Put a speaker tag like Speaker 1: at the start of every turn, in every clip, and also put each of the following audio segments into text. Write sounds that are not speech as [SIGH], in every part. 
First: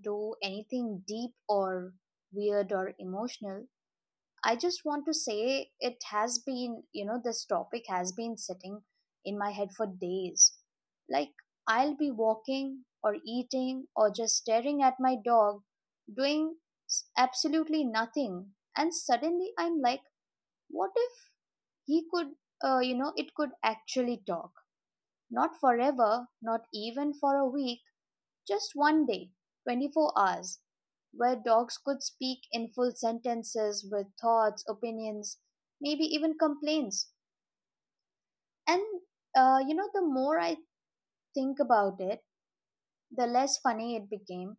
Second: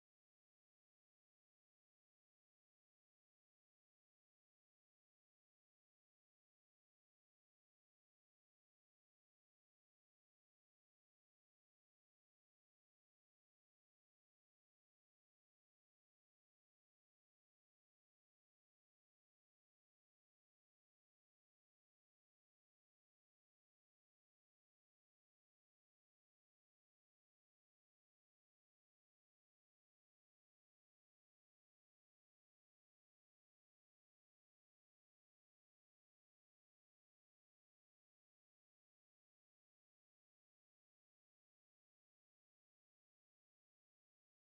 Speaker 1: into anything deep or weird or emotional, I just want to say it has been, you know, this topic has been sitting in my head for days. Like, I'll be walking or eating or just staring at my dog, doing absolutely nothing. And suddenly I'm like, what if he could, you know, it could actually talk? Not forever, not even for a week, just one day, 24 hours, where dogs could speak in full sentences with thoughts, opinions, maybe even complaints. And the more I think about it, the less funny it became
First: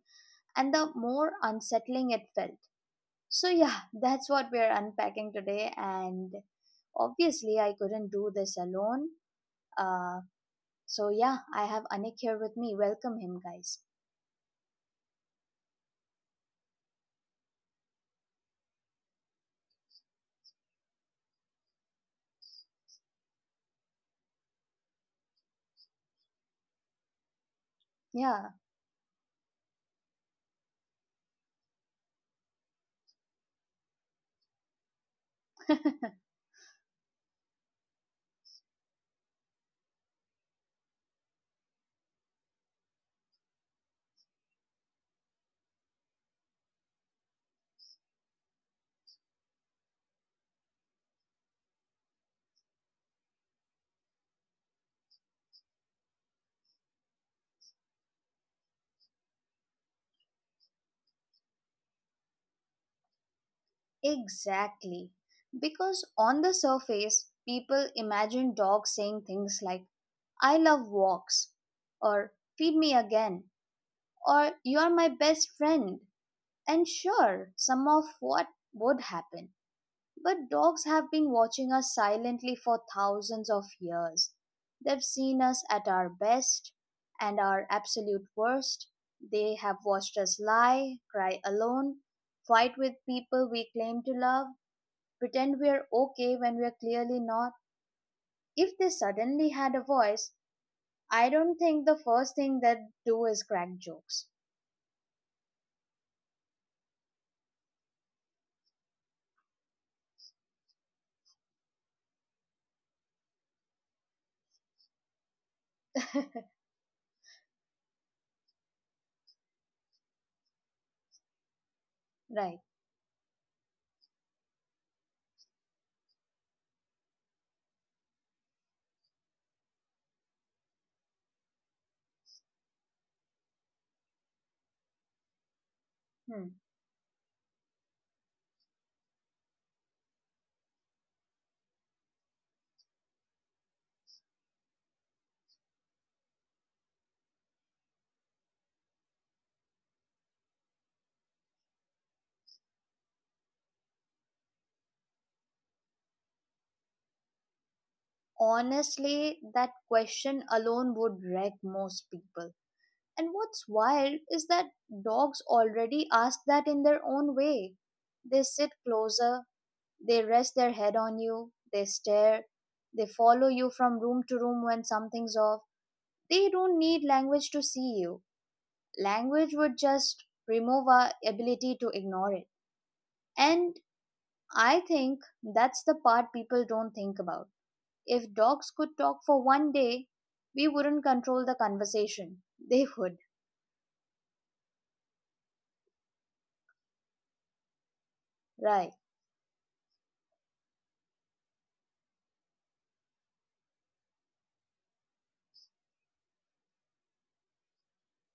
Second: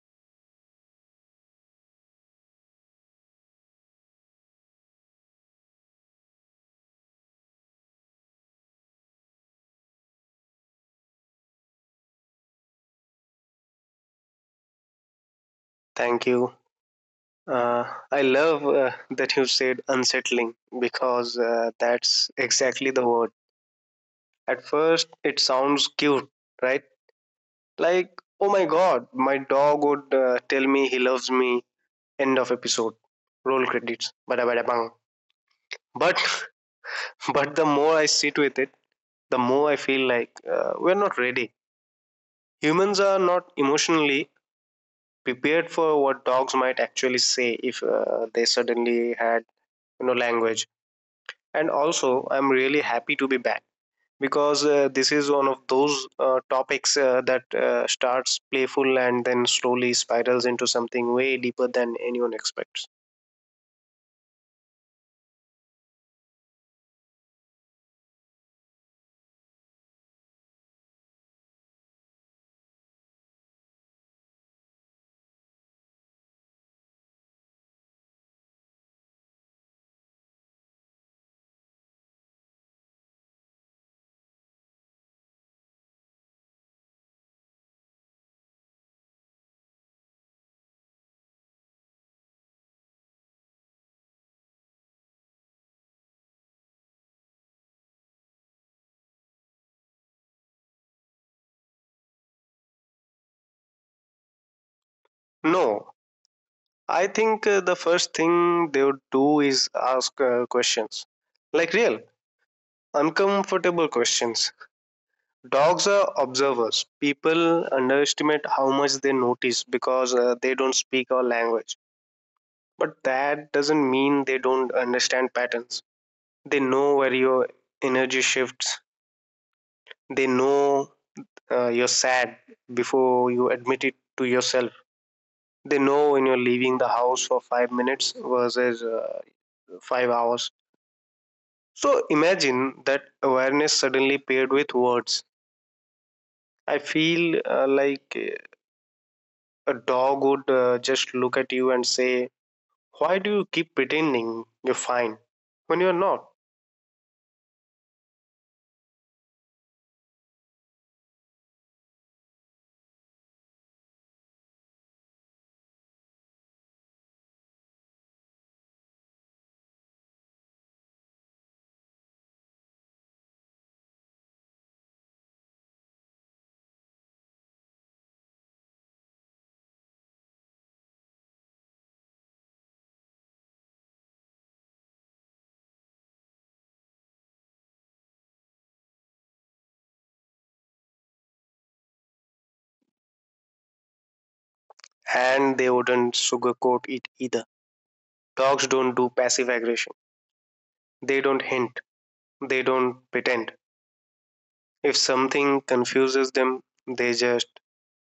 Speaker 1: and the more unsettling it felt. So, yeah, [LAUGHS] that's what we're unpacking today. And obviously, I couldn't do this alone. Uh, so, yeah, I have Anik here with me. Welcome him, guys.
Speaker 2: thank you. Uh, I love that you said unsettling because that's exactly the word. At first, it sounds cute, right? Like,
Speaker 1: Yeah,
Speaker 2: oh my god, my dog would tell me he loves me. End of episode. Roll credits. Bada bada bang. But [LAUGHS] but the more I sit with it, the more I feel like we're not ready. Humans are not emotionally prepared for what dogs might actually say if they suddenly had language. And also I'm really happy to be back because this is one of those topics that starts playful and then slowly spirals into something way deeper than anyone expects.
Speaker 1: exactly. Because on the surface, people imagine dogs saying things like, I love walks, or feed me again, or you are my best friend. And sure, some of what would happen. But dogs have been watching us silently for thousands of years. They've seen us at our best and our absolute worst. They have watched us lie, cry alone, fight with people we claim to love, pretend we're okay when we're clearly not. If they suddenly had a voice, I don't think the first thing they'd do is crack jokes.
Speaker 2: No, I think the first thing they would do is ask questions, like real uncomfortable questions. Dogs are
Speaker 1: [LAUGHS]
Speaker 2: observers. People underestimate how much they notice because they don't speak our language,
Speaker 1: Right.
Speaker 2: but that doesn't mean they don't understand patterns. They know where your energy shifts. They know you're sad before you admit it to yourself. They know when you're
Speaker 1: Hmm.
Speaker 2: leaving the house for 5 minutes versus 5 hours. So imagine that awareness suddenly paired with words. I feel like a dog would just look at you and say, why do you keep pretending you're fine when you're not?
Speaker 1: Honestly, that question alone would wreck most people. And what's wild is that dogs already ask that in their own way. They sit closer, they rest their head on you, they stare, they follow you from room to room when something's off. They don't need language to see you. Language would just remove our ability to ignore it. And I think that's the part people don't think about. If dogs could talk for one day, we wouldn't control the conversation. [LAUGHS] They would.
Speaker 2: And they wouldn't sugarcoat it either.
Speaker 1: Right,
Speaker 2: Dogs don't do passive aggression. They don't hint. They don't pretend. If something confuses them, they just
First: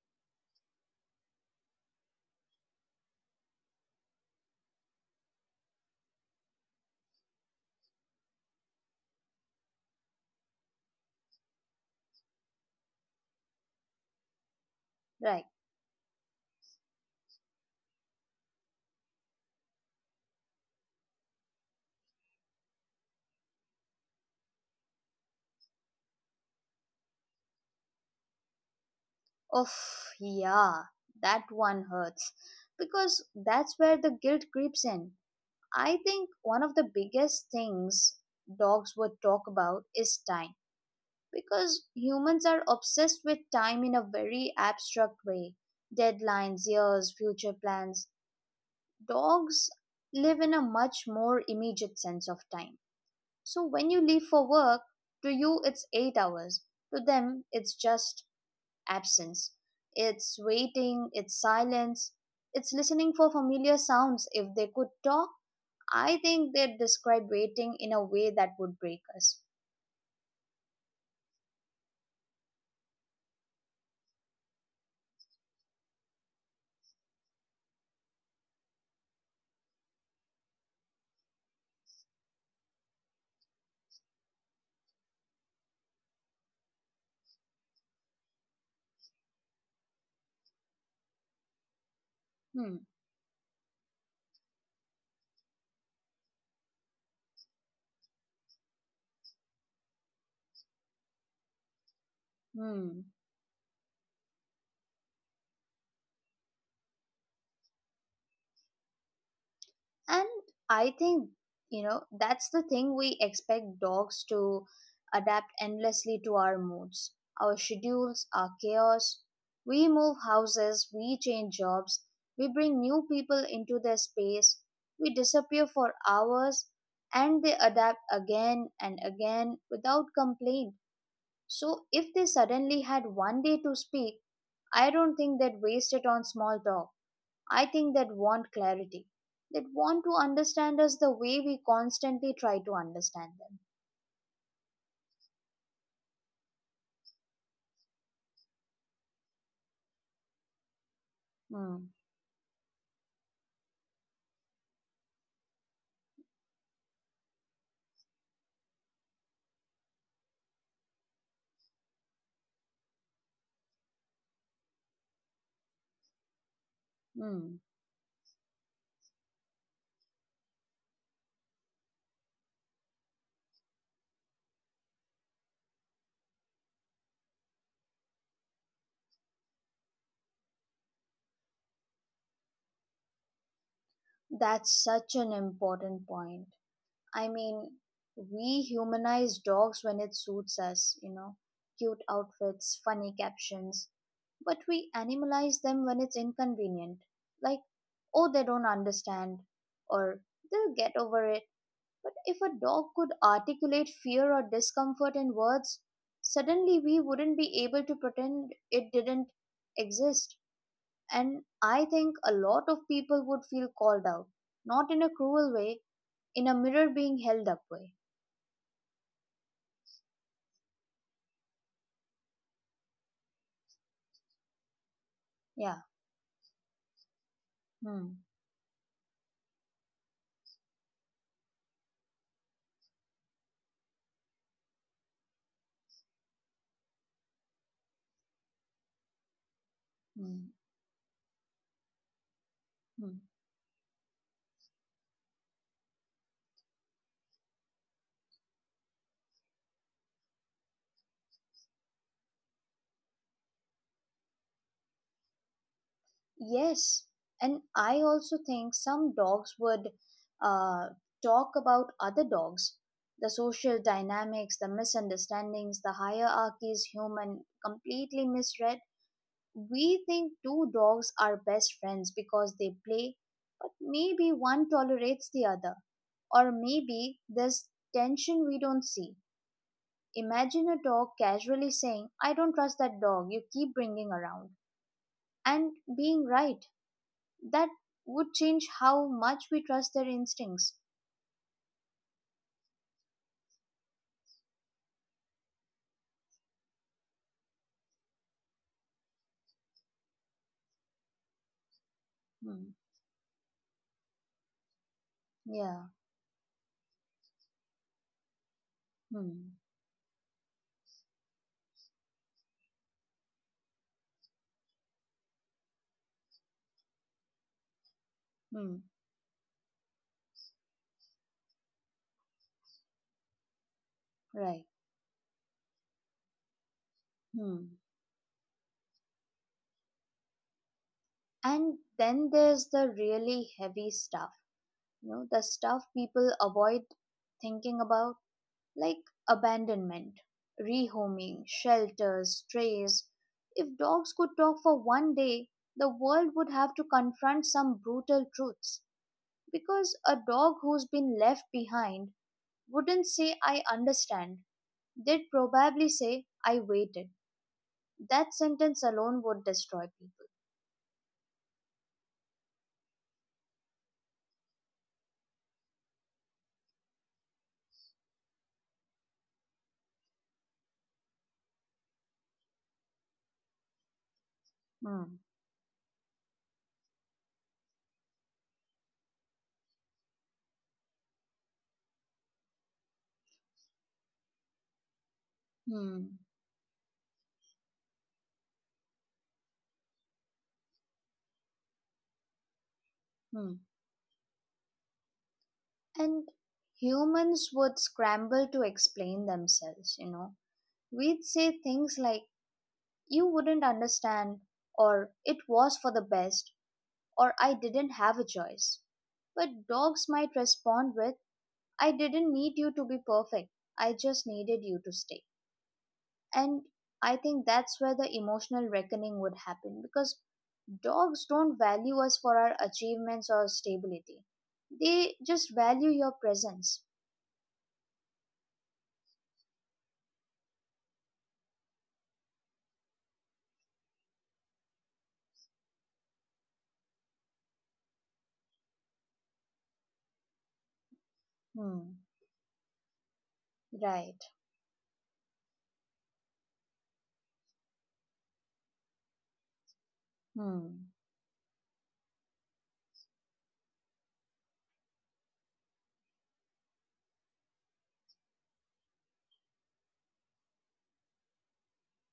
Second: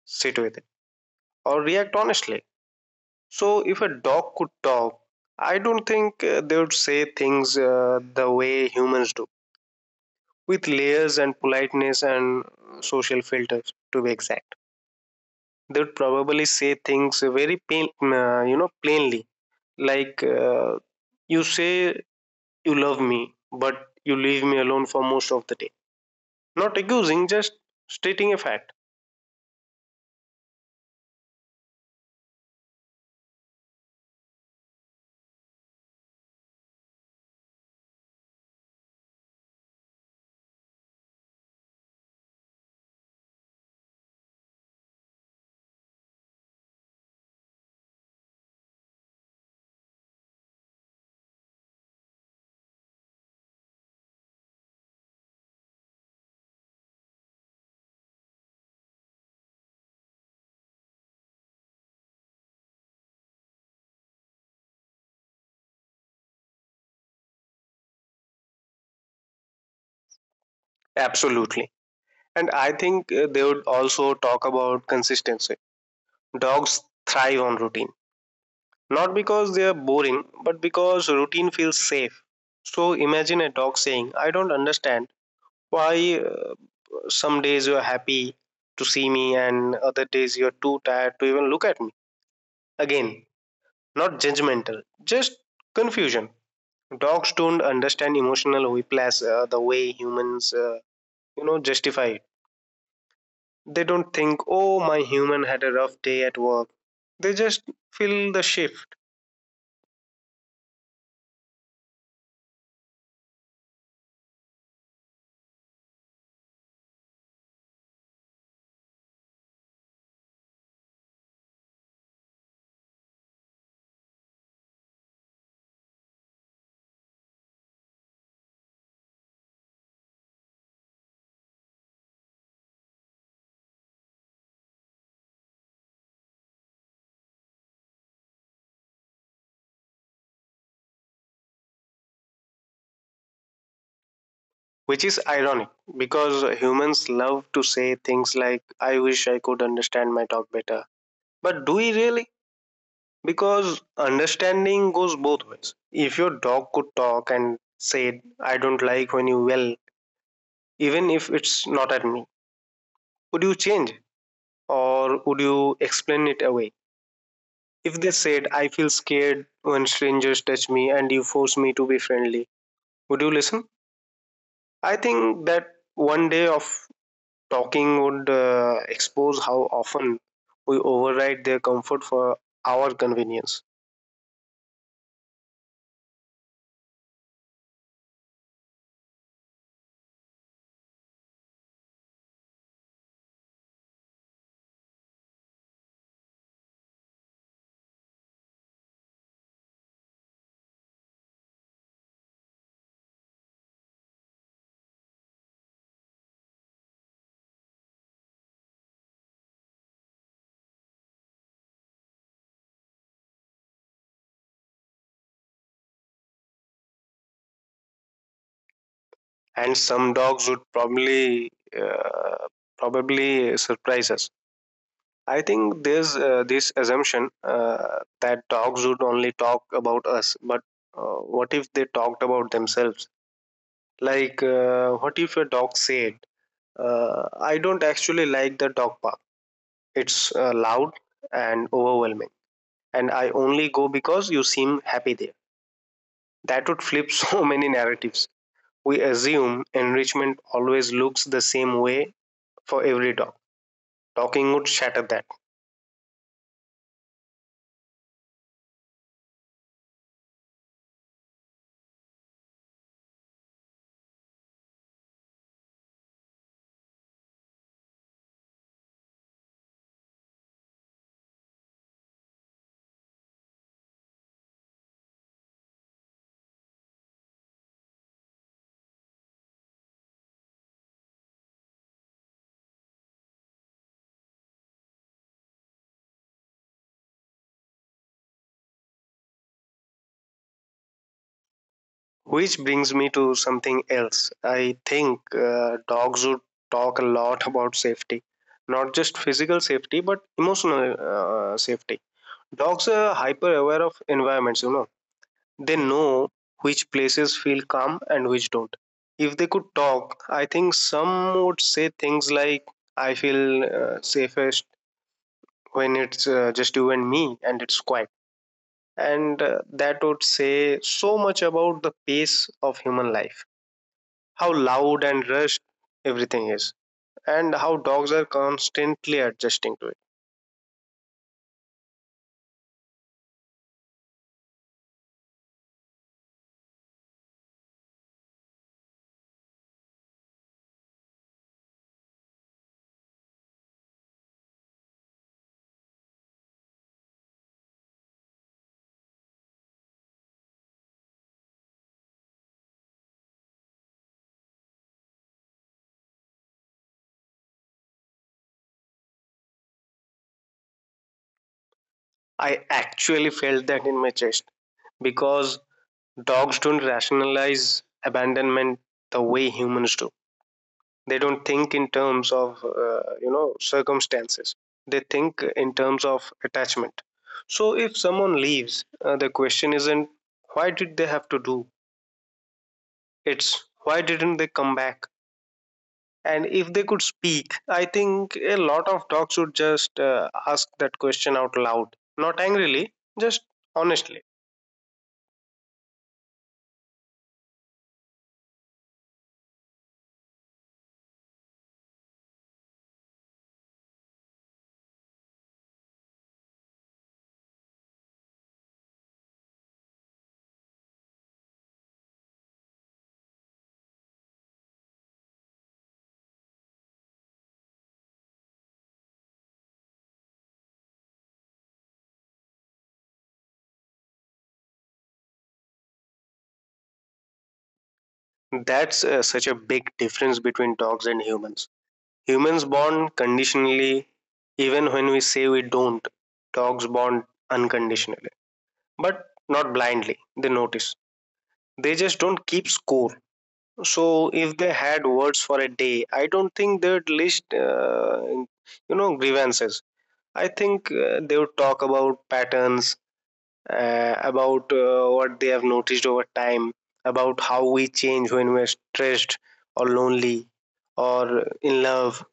Speaker 2: sit with it or react honestly. So, if a dog could talk, I don't think they would say things the way humans do, with layers and politeness and social filters, to be exact.
Speaker 1: right.
Speaker 2: They would probably say things very plain, plainly, like you say you love me, but you leave me alone for most of the day. Not accusing, just stating a fact.
Speaker 1: Oh, yeah, that one hurts. Because that's where the guilt creeps in. I think one of the biggest things dogs would talk about is time, because humans are obsessed with time in a very abstract way: deadlines, years, future plans. Dogs live in a much more immediate sense of time. So when you leave for work, to you it's 8 hours, to them it's just absence. It's waiting, it's silence, it's listening for familiar sounds. If they could talk, I think they'd describe waiting in a way that would break us.
Speaker 2: Absolutely. And I think they would also talk about consistency. Dogs thrive on routine, not because they are boring, but because routine feels safe. So imagine a dog saying, I don't understand why some days you are happy to see me and other days you are too tired to even look at me.
Speaker 1: Hmm,
Speaker 2: Again, not judgmental, just confusion. Dogs don't understand emotional whiplash the way humans, justify it.
Speaker 1: hmm.
Speaker 2: They don't think, oh, my human had a rough day at work. They just fill the shift,
Speaker 1: And I think that's the thing. We expect dogs to adapt endlessly to our moods, our schedules, our chaos. We move houses, we change jobs, we bring new people into their space, we disappear for hours, and they adapt again and again without complaint. So if they suddenly had one day to speak, I don't think they'd waste it on small talk. I think that want clarity, that want to understand us the way we constantly try to understand
Speaker 2: which is ironic because humans love to say things like, I wish I could understand my dog better. But do we
Speaker 1: them.
Speaker 2: really? Because understanding goes both ways. If your dog could talk and said, I don't like when you yell, even if it's not at me, would you change it? Or would you explain it away?
Speaker 1: Hmm. Hmm.
Speaker 2: If they said, I feel scared when strangers touch me and you force me to be friendly, would you listen? I think that one day of talking would expose how often we override their comfort for our convenience.
Speaker 1: That's such an important point. I mean, we humanize dogs when it suits us, you know, cute outfits, funny captions, but we animalize them when it's inconvenient. Like, oh, they don't understand, or they'll get over it. But if a dog could articulate fear or discomfort in words, suddenly we wouldn't be able to pretend it didn't exist. And I think a lot of people would feel called out, not in a cruel way, in a mirror being held up way.
Speaker 2: And some dogs would uh, probably surprise us. I think
Speaker 1: Yeah.
Speaker 2: there's this assumption
Speaker 1: Hmm.
Speaker 2: that dogs would only talk about us, but what if they talked about themselves? Like, what if a dog said, "I don't actually like the dog park. It's
Speaker 1: Hmm.
Speaker 2: loud and overwhelming. And I
Speaker 1: Hmm.
Speaker 2: only go because you seem happy there." That would flip [LAUGHS] so many narratives. We assume enrichment always looks the same way for every dog. Talking would shatter that.
Speaker 1: Yes, and I also think some dogs would uh, talk about other dogs, the social dynamics, the misunderstandings, the hierarchies human completely misread. We think two dogs are best friends because they play, but maybe one tolerates the other, or maybe there's tension we don't see. Imagine a dog casually saying, I don't trust that dog you keep bringing around, and being right. That would change how much we trust their instincts.
Speaker 2: Which brings me to something else. I think dogs would talk a lot about safety, not just physical safety, but emotional safety. Dogs
Speaker 1: Hmm.
Speaker 2: are hyper aware of environments, you know. They
Speaker 1: Yeah.
Speaker 2: know which places feel calm and which don't. If they could
Speaker 1: Hmm.
Speaker 2: talk, I think some would say things like, I feel safest when it's just you and me and it's quiet.
Speaker 1: Hmm.
Speaker 2: And that would say so much about the pace of human life, how
Speaker 1: Right.
Speaker 2: loud and rushed everything is, and
Speaker 1: Hmm.
Speaker 2: how dogs are constantly adjusting to it.
Speaker 1: And then there's the really heavy stuff. You know, the stuff people avoid thinking about, like abandonment, rehoming, shelters, strays. If dogs could talk for one day, the world would have to confront some brutal truths. Because a dog who's been left behind wouldn't say, I understand. They'd probably say, I waited. That sentence alone would destroy people.
Speaker 2: I actually felt that in my chest because dogs don't rationalize abandonment the way humans do. They don't think in terms of circumstances. They
Speaker 1: Hmm.
Speaker 2: think in terms of attachment. So if someone leaves, the question isn't why did they have to do, it's why didn't they come back?
Speaker 1: Hmm.
Speaker 2: And if they could speak, I think a lot of dogs would just ask that question out loud, not angrily, just
Speaker 1: Hmm.
Speaker 2: honestly.
Speaker 1: And humans would scramble to explain themselves, you know. We'd say things like, you wouldn't understand, or it was for the best, or I didn't have a choice. But dogs might respond with, I didn't need you to be perfect. I just needed you to stay. And I think that's where the emotional reckoning would happen, because dogs don't value us for our achievements or stability. They just value your presence.
Speaker 2: That's such a big difference between dogs and humans. Humans bond conditionally even when we say we don't. Dogs bond unconditionally, but not blindly. They notice. They
Speaker 1: Hmm,
Speaker 2: just don't keep score. So
Speaker 1: right.
Speaker 2: if they had words for a day, I don't think they'd list, grievances. I think
Speaker 1: Hmm.
Speaker 2: they would talk about patterns, about what they have noticed over time, about how we change when we're stressed or lonely or in love.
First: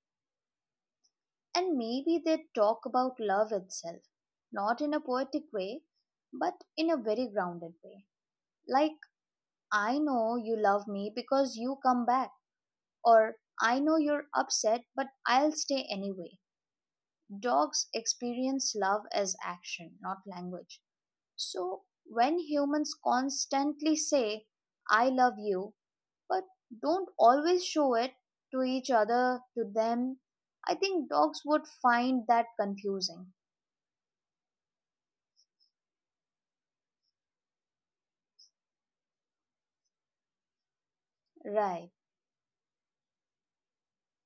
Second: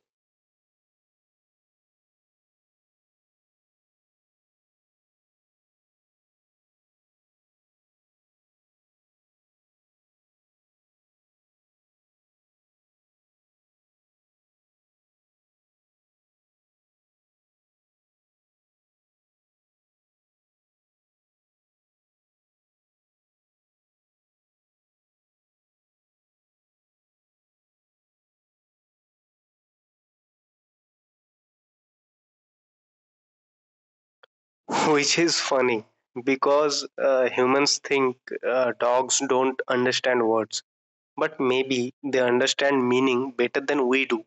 Speaker 1: And maybe they talk about love itself, not in a poetic way, but in a very grounded way. Like, I know you love me because you come back, or I know you're upset, but I'll stay anyway. Dogs experience love as action, not language. So, when humans constantly say, I love you, but don't always show it to each other, to them, I think dogs would find that confusing.
Speaker 2: [LAUGHS] Which is funny because humans think dogs don't understand words, but
Speaker 1: Right,
Speaker 2: maybe they understand meaning better than we do.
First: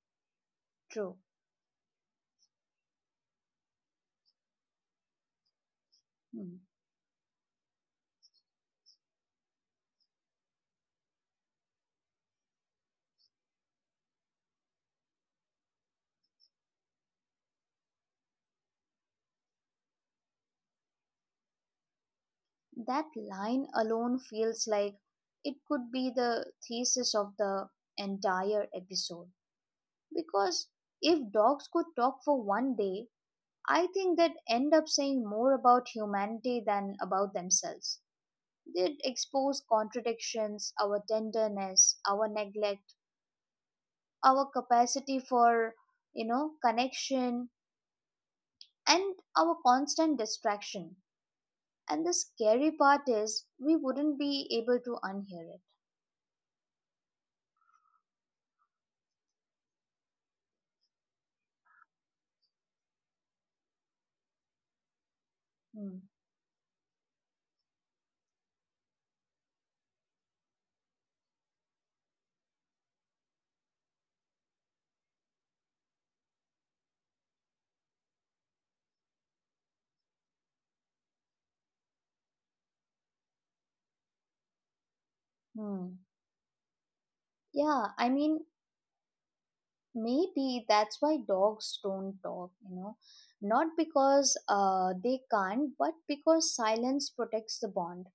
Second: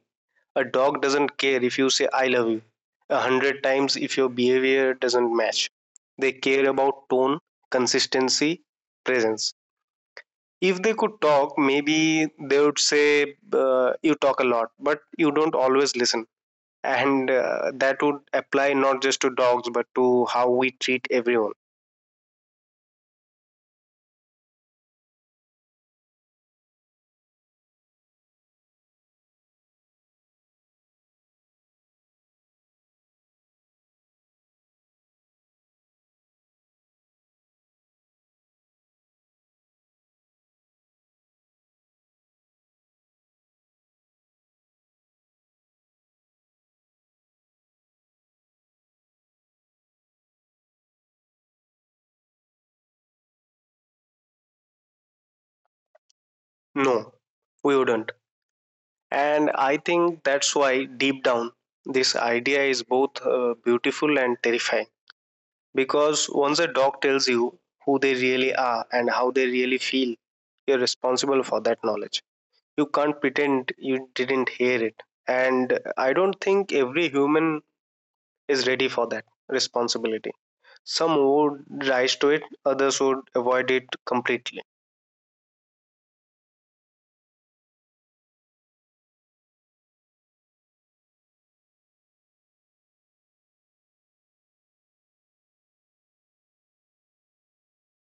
Speaker 2: A dog
Speaker 1: true.
Speaker 2: doesn't care if you say I love you 100 times if your behavior doesn't match. They
Speaker 1: Hmm.
Speaker 2: care about tone, consistency, presence. If they could talk, maybe they would say, you talk a lot but you don't always listen. And that would apply not just to dogs but to how we treat everyone.
Speaker 1: That line alone feels like it could be the thesis of the entire episode. Because if dogs could talk for one day, I think they'd end up saying more about humanity than about themselves. They expose contradictions, our tenderness, our neglect, our capacity for connection, and our constant distraction. And the scary part is we wouldn't be able to unhear it.
Speaker 2: No, we wouldn't. And I think that's why, deep down, this idea is both beautiful and terrifying.
Speaker 1: Hmm.
Speaker 2: Because once a dog tells you who they really are and how they really feel, you're responsible for that knowledge. You can't pretend you didn't hear it. And I don't think every human is ready for that responsibility. Some would rise to it, others would avoid it completely.
Speaker 1: Hmm. Yeah, I mean, maybe that's why dogs don't talk, you know, not because they can't, but because silence protects the bond,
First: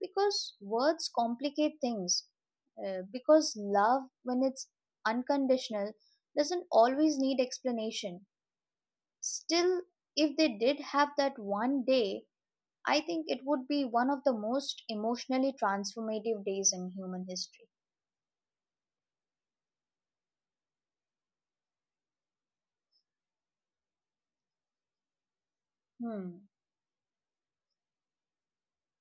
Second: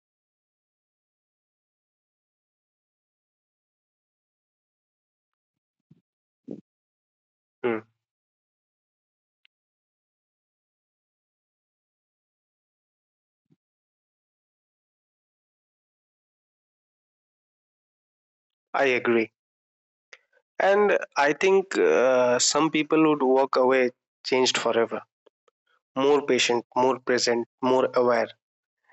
Speaker 1: because words complicate things. Because love, when it's unconditional, doesn't always need
Speaker 2: Hmm.
Speaker 1: explanation. Still, if they did have that one day, I think it would be one of the most emotionally transformative days in human history.
Speaker 2: I agree. And I think some people would walk away changed forever, more
Speaker 1: Hmm,
Speaker 2: patient, more present, more aware.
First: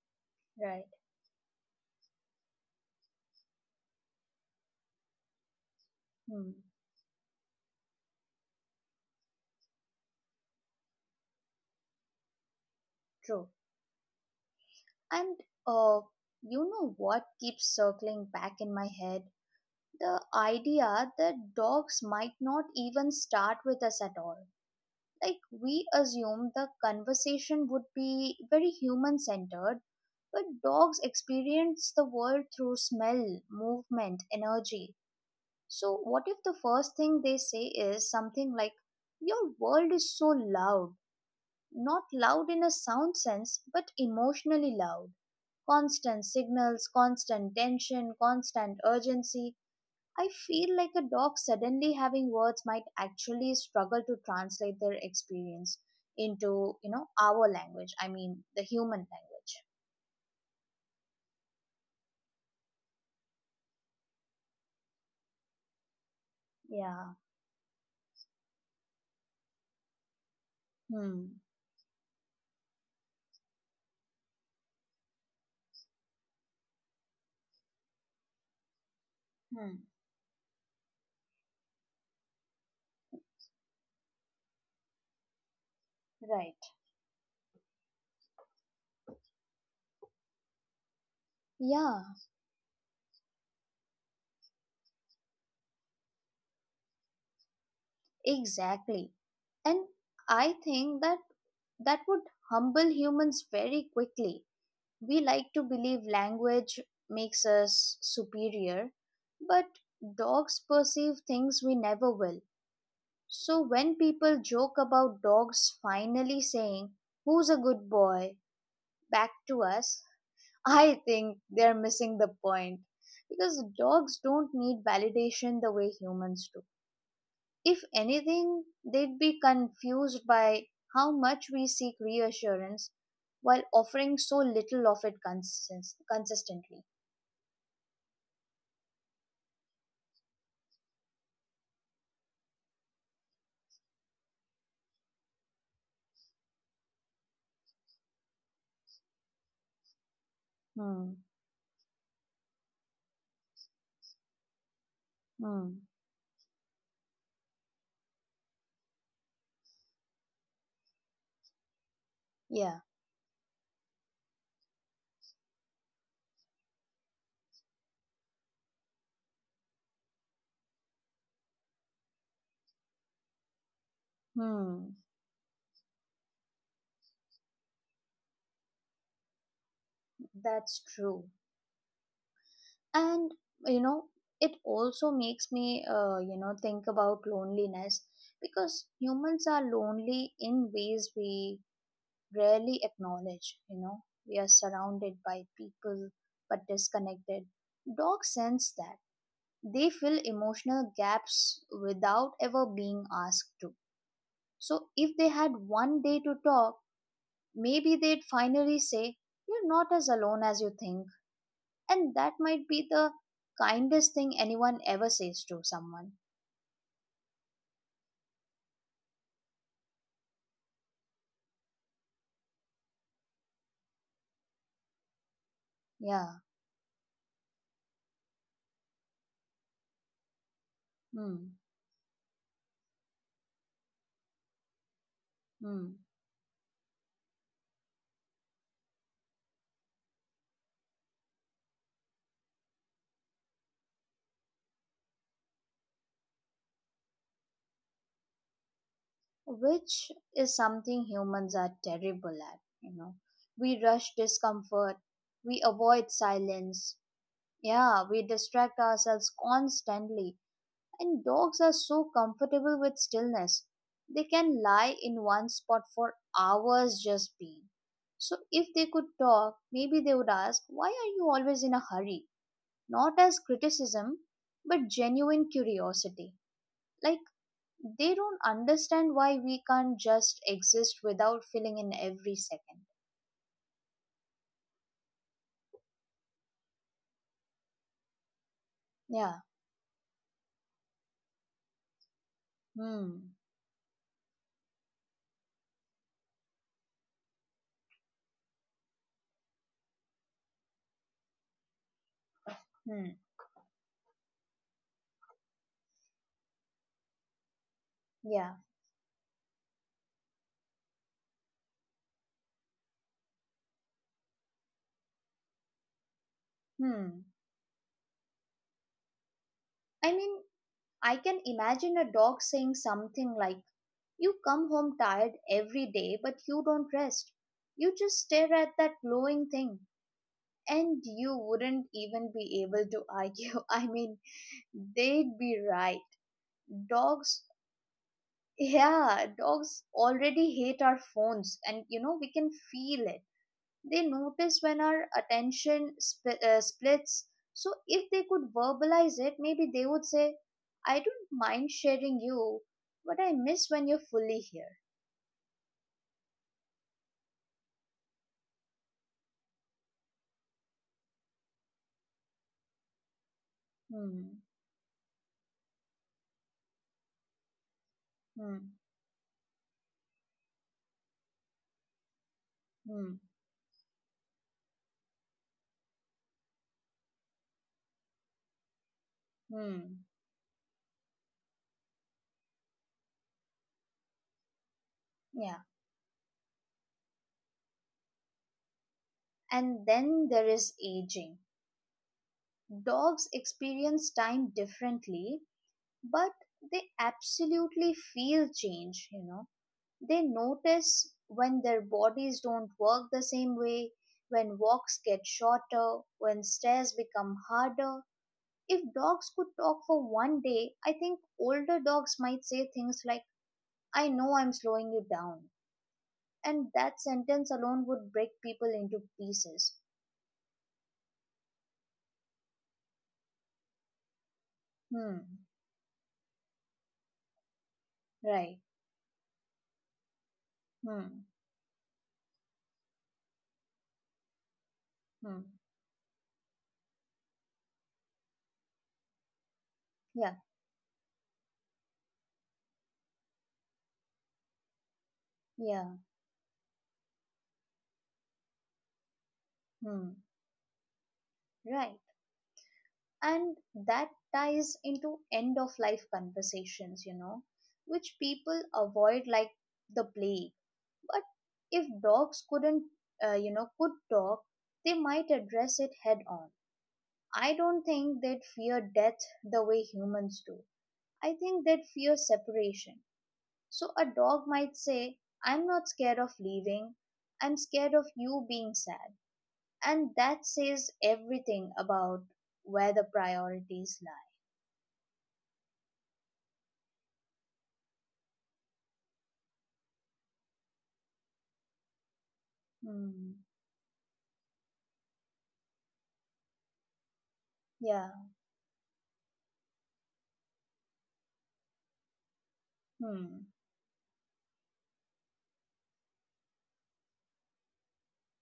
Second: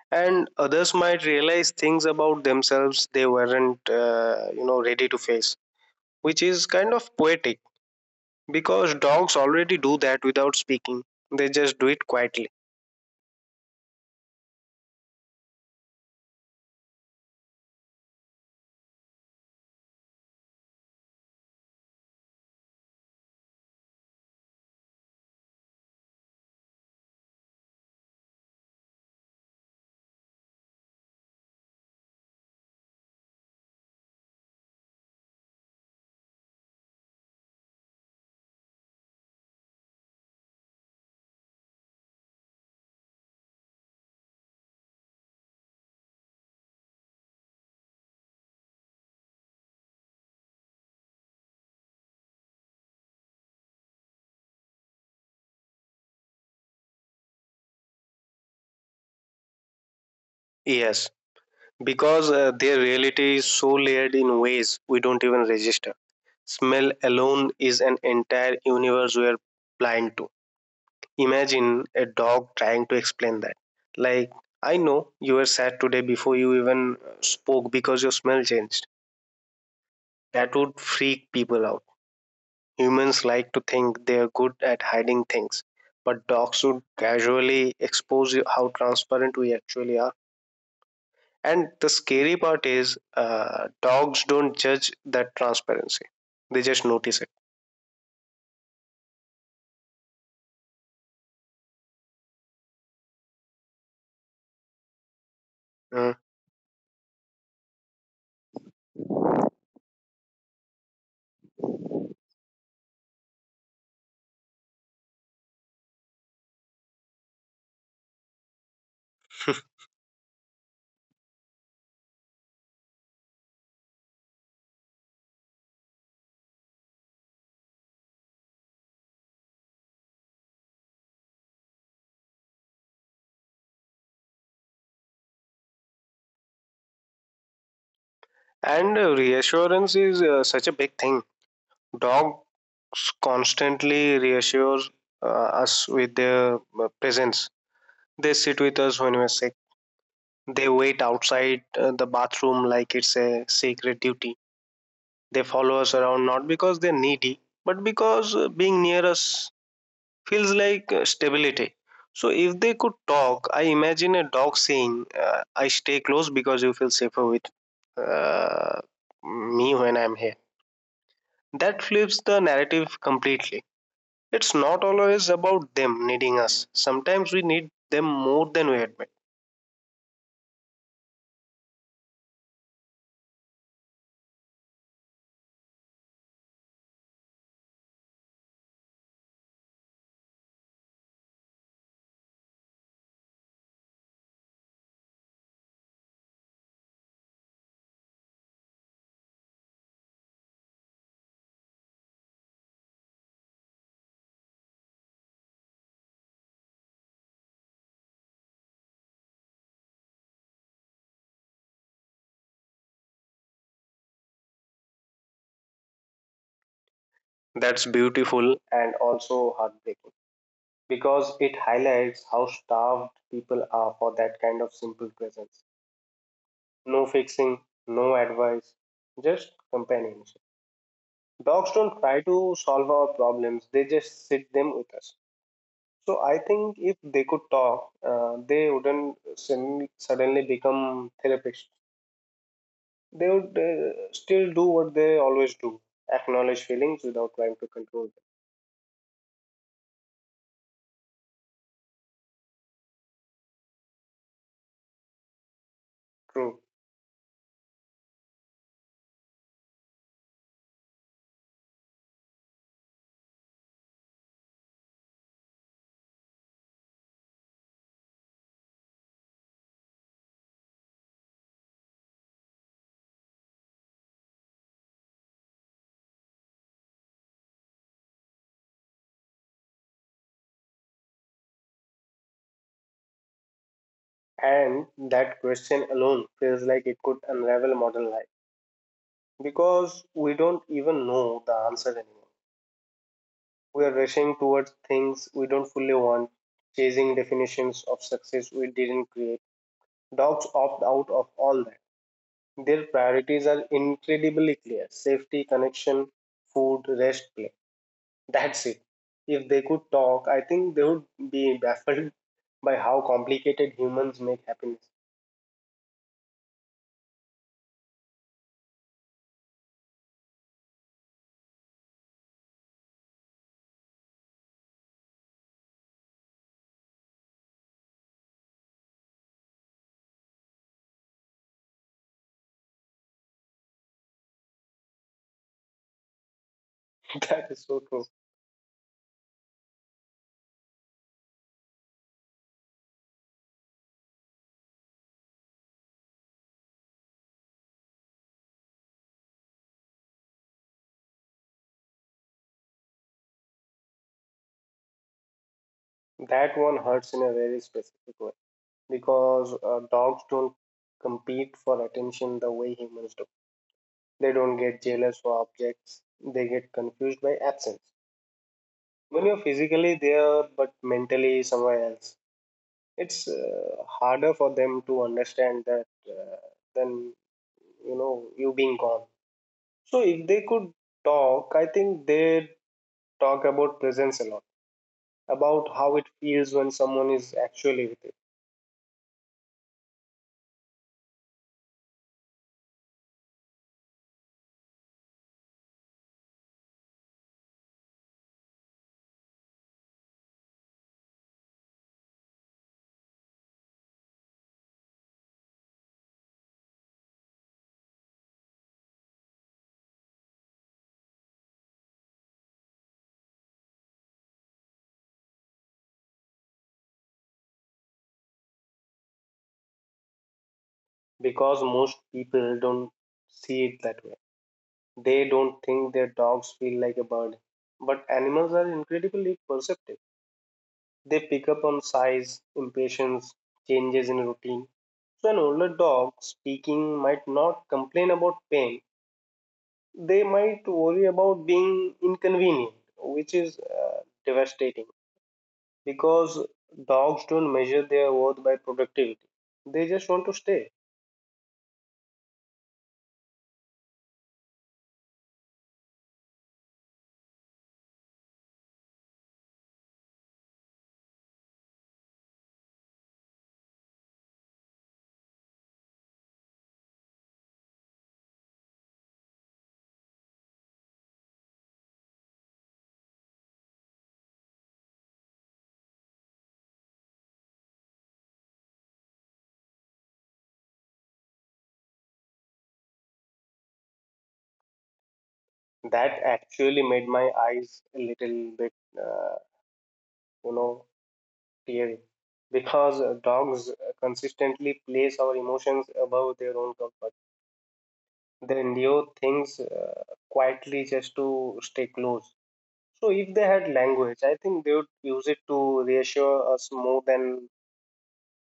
Speaker 2: And
Speaker 1: right.
Speaker 2: others might realize things about themselves they weren't, ready to face, which
Speaker 1: Hmm,
Speaker 2: is kind of poetic because dogs already do that without speaking. They just do it quietly.
Speaker 1: true. And, uh, you know what keeps circling back in my head? The idea that dogs might not even start with us at all. Like, we assume the conversation would be very human centered, but dogs experience the world through smell, movement, energy. So, what if the first thing they say is something like, your world is so loud? Not loud in a sound sense, but emotionally loud. Constant signals, constant tension, constant urgency. I feel like a dog suddenly having words might actually struggle to translate their experience into our language. I mean, the human language.
Speaker 2: Yes, because their reality is so layered in ways we don't even register. Smell
Speaker 1: Yeah.
Speaker 2: alone is an entire universe we are blind to.
Speaker 1: Hmm.
Speaker 2: Imagine a dog trying to explain that. Like, I know you were sad today before you even spoke because your smell changed.
Speaker 1: Hmm.
Speaker 2: That would freak people out. Humans like to think they are good at hiding things, but dogs
Speaker 1: Right.
Speaker 2: would casually expose you, how transparent we actually are. And the
Speaker 1: Yeah,
Speaker 2: scary part is, dogs don't judge that transparency; they just notice it.
Speaker 1: exactly. And I think that that would humble humans very quickly. We like to believe
Speaker 2: Mm.
Speaker 1: language makes us superior, but dogs perceive things we never will. So when people joke about dogs finally saying, who's a good boy? Back to
Speaker 2: [LAUGHS]
Speaker 1: us, [LAUGHS] I think they're missing the point. Because dogs don't need validation the way humans do. If anything, they'd be confused by how much we seek reassurance while offering so little of it consistence consistently.
Speaker 2: And reassurance is such a big thing. Dogs constantly reassure us with their presence. They sit with us when we're sick. They
Speaker 1: Hmm.
Speaker 2: wait outside the bathroom like it's a sacred duty. They
Speaker 1: Hmm.
Speaker 2: follow us around not because they're needy, but because being near us feels like stability. So, if they
Speaker 1: Yeah.
Speaker 2: could talk, I imagine a dog saying, I stay close because you feel safer with uh, me when I'm here. That flips the narrative completely. It's not
Speaker 1: Hmm.
Speaker 2: always about them needing us. Sometimes we need them more than we admit.
Speaker 1: That's true. And, you know, it also makes me think about loneliness, because humans are lonely in ways we rarely acknowledge. You know, we are surrounded by people, but disconnected. Dogs sense that. They fill emotional gaps without ever being asked to. So if they had one day to talk, maybe they'd finally say, you're not as alone as you think, and that might be the kindest thing anyone ever says to someone.
Speaker 2: That's beautiful and also heartbreaking because it highlights how starved people are for that kind of simple presence.
Speaker 1: Yeah.
Speaker 2: No fixing, no advice, just companionship.
Speaker 1: Hmm.
Speaker 2: Dogs don't try to solve our problems, they just sit them with us.
Speaker 1: Hmm.
Speaker 2: So I think if they could talk, they wouldn't suddenly become therapists. They would still do what they always do, acknowledge feelings without trying to control them.
Speaker 1: Which is something humans are terrible at, you know. We rush discomfort, we avoid
Speaker 2: True.
Speaker 1: silence. Yeah, we distract ourselves constantly. And dogs are so comfortable with stillness. They can lie in one spot for hours, just being. So if they could talk, maybe they would ask, why are you always in a hurry? Not as criticism, but genuine curiosity. Like, they don't understand why we can't just exist without filling in every second.
Speaker 2: And that question alone feels like it could unravel modern life
Speaker 1: Yeah.
Speaker 2: because we don't even know the answer anymore.
Speaker 1: Hmm.
Speaker 2: We are rushing towards things we don't fully want, chasing definitions of success we didn't create. Dogs opt out of all that. Their
Speaker 1: Hmm.
Speaker 2: priorities are incredibly clear: safety, connection, food, rest, play. That's
Speaker 1: Yeah.
Speaker 2: it. If they could talk, I think they would be baffled [LAUGHS] by how complicated humans make happiness.
Speaker 1: Hmm. I mean, I can imagine a dog saying something like, you come home tired every day, but you don't rest. You just stare at that glowing thing, and you wouldn't even be able to argue. [LAUGHS] I mean, they'd be right.
Speaker 2: [LAUGHS] That
Speaker 1: Dogs.
Speaker 2: is so true.
Speaker 1: Yeah, dogs already hate our phones, and you know, we can feel it. They notice when our attention splits. So, if they could verbalize it, maybe they would say, I don't mind sharing you, but I miss when you're fully here.
Speaker 2: That one hurts in a very specific way because dogs don't compete for attention the way humans do. They
Speaker 1: Hmm,
Speaker 2: don't get jealous for objects, they get confused by absence.
Speaker 1: hmm,
Speaker 2: When you're physically there but mentally somewhere else,
Speaker 1: hmm,
Speaker 2: it's harder for them to understand that than you know you being gone. So
Speaker 1: hmm.
Speaker 2: if they could talk, I think they talk about presence a lot,
Speaker 1: Yeah.
Speaker 2: about how it feels when someone is actually with it.
Speaker 1: And then there is aging. Dogs experience time differently, but they absolutely feel change, you know. They notice when their bodies don't work the same way, when walks get shorter, when stairs become harder. If dogs could talk for one day, I think older dogs might say things like, I know I'm slowing you down. And that sentence alone would break people into pieces.
Speaker 2: Because most people don't see it that way.
Speaker 1: Hmm,
Speaker 2: They don't think their dogs feel like a burden. But
Speaker 1: right.
Speaker 2: animals are incredibly perceptive. They
Speaker 1: Hmm,
Speaker 2: pick up on size, impatience, changes in routine. So an
Speaker 1: hmm.
Speaker 2: older dog speaking might not complain about pain. They
Speaker 1: Yeah,
Speaker 2: might worry about being inconvenient, which is devastating
Speaker 1: yeah,
Speaker 2: because dogs don't measure their worth by productivity. They just
Speaker 1: hmm,
Speaker 2: want to stay.
Speaker 1: right. And that ties into end of life conversations, which people avoid like the plague. But if dogs couldn't you know could talk, they might address it head on. I don't think they'd fear death the way humans do. I think they'd fear separation. So a dog might say, I'm not scared of leaving, I'm scared of you being sad. And that says everything about where the priorities lie.
Speaker 2: That actually made my eyes a little bit, you know, teary because
Speaker 1: Hmm.
Speaker 2: dogs consistently place our emotions above their own comfort.
Speaker 1: Yeah.
Speaker 2: They endure things quietly just to stay close. So, if they
Speaker 1: Hmm.
Speaker 2: had language, I think they would use it to reassure us more than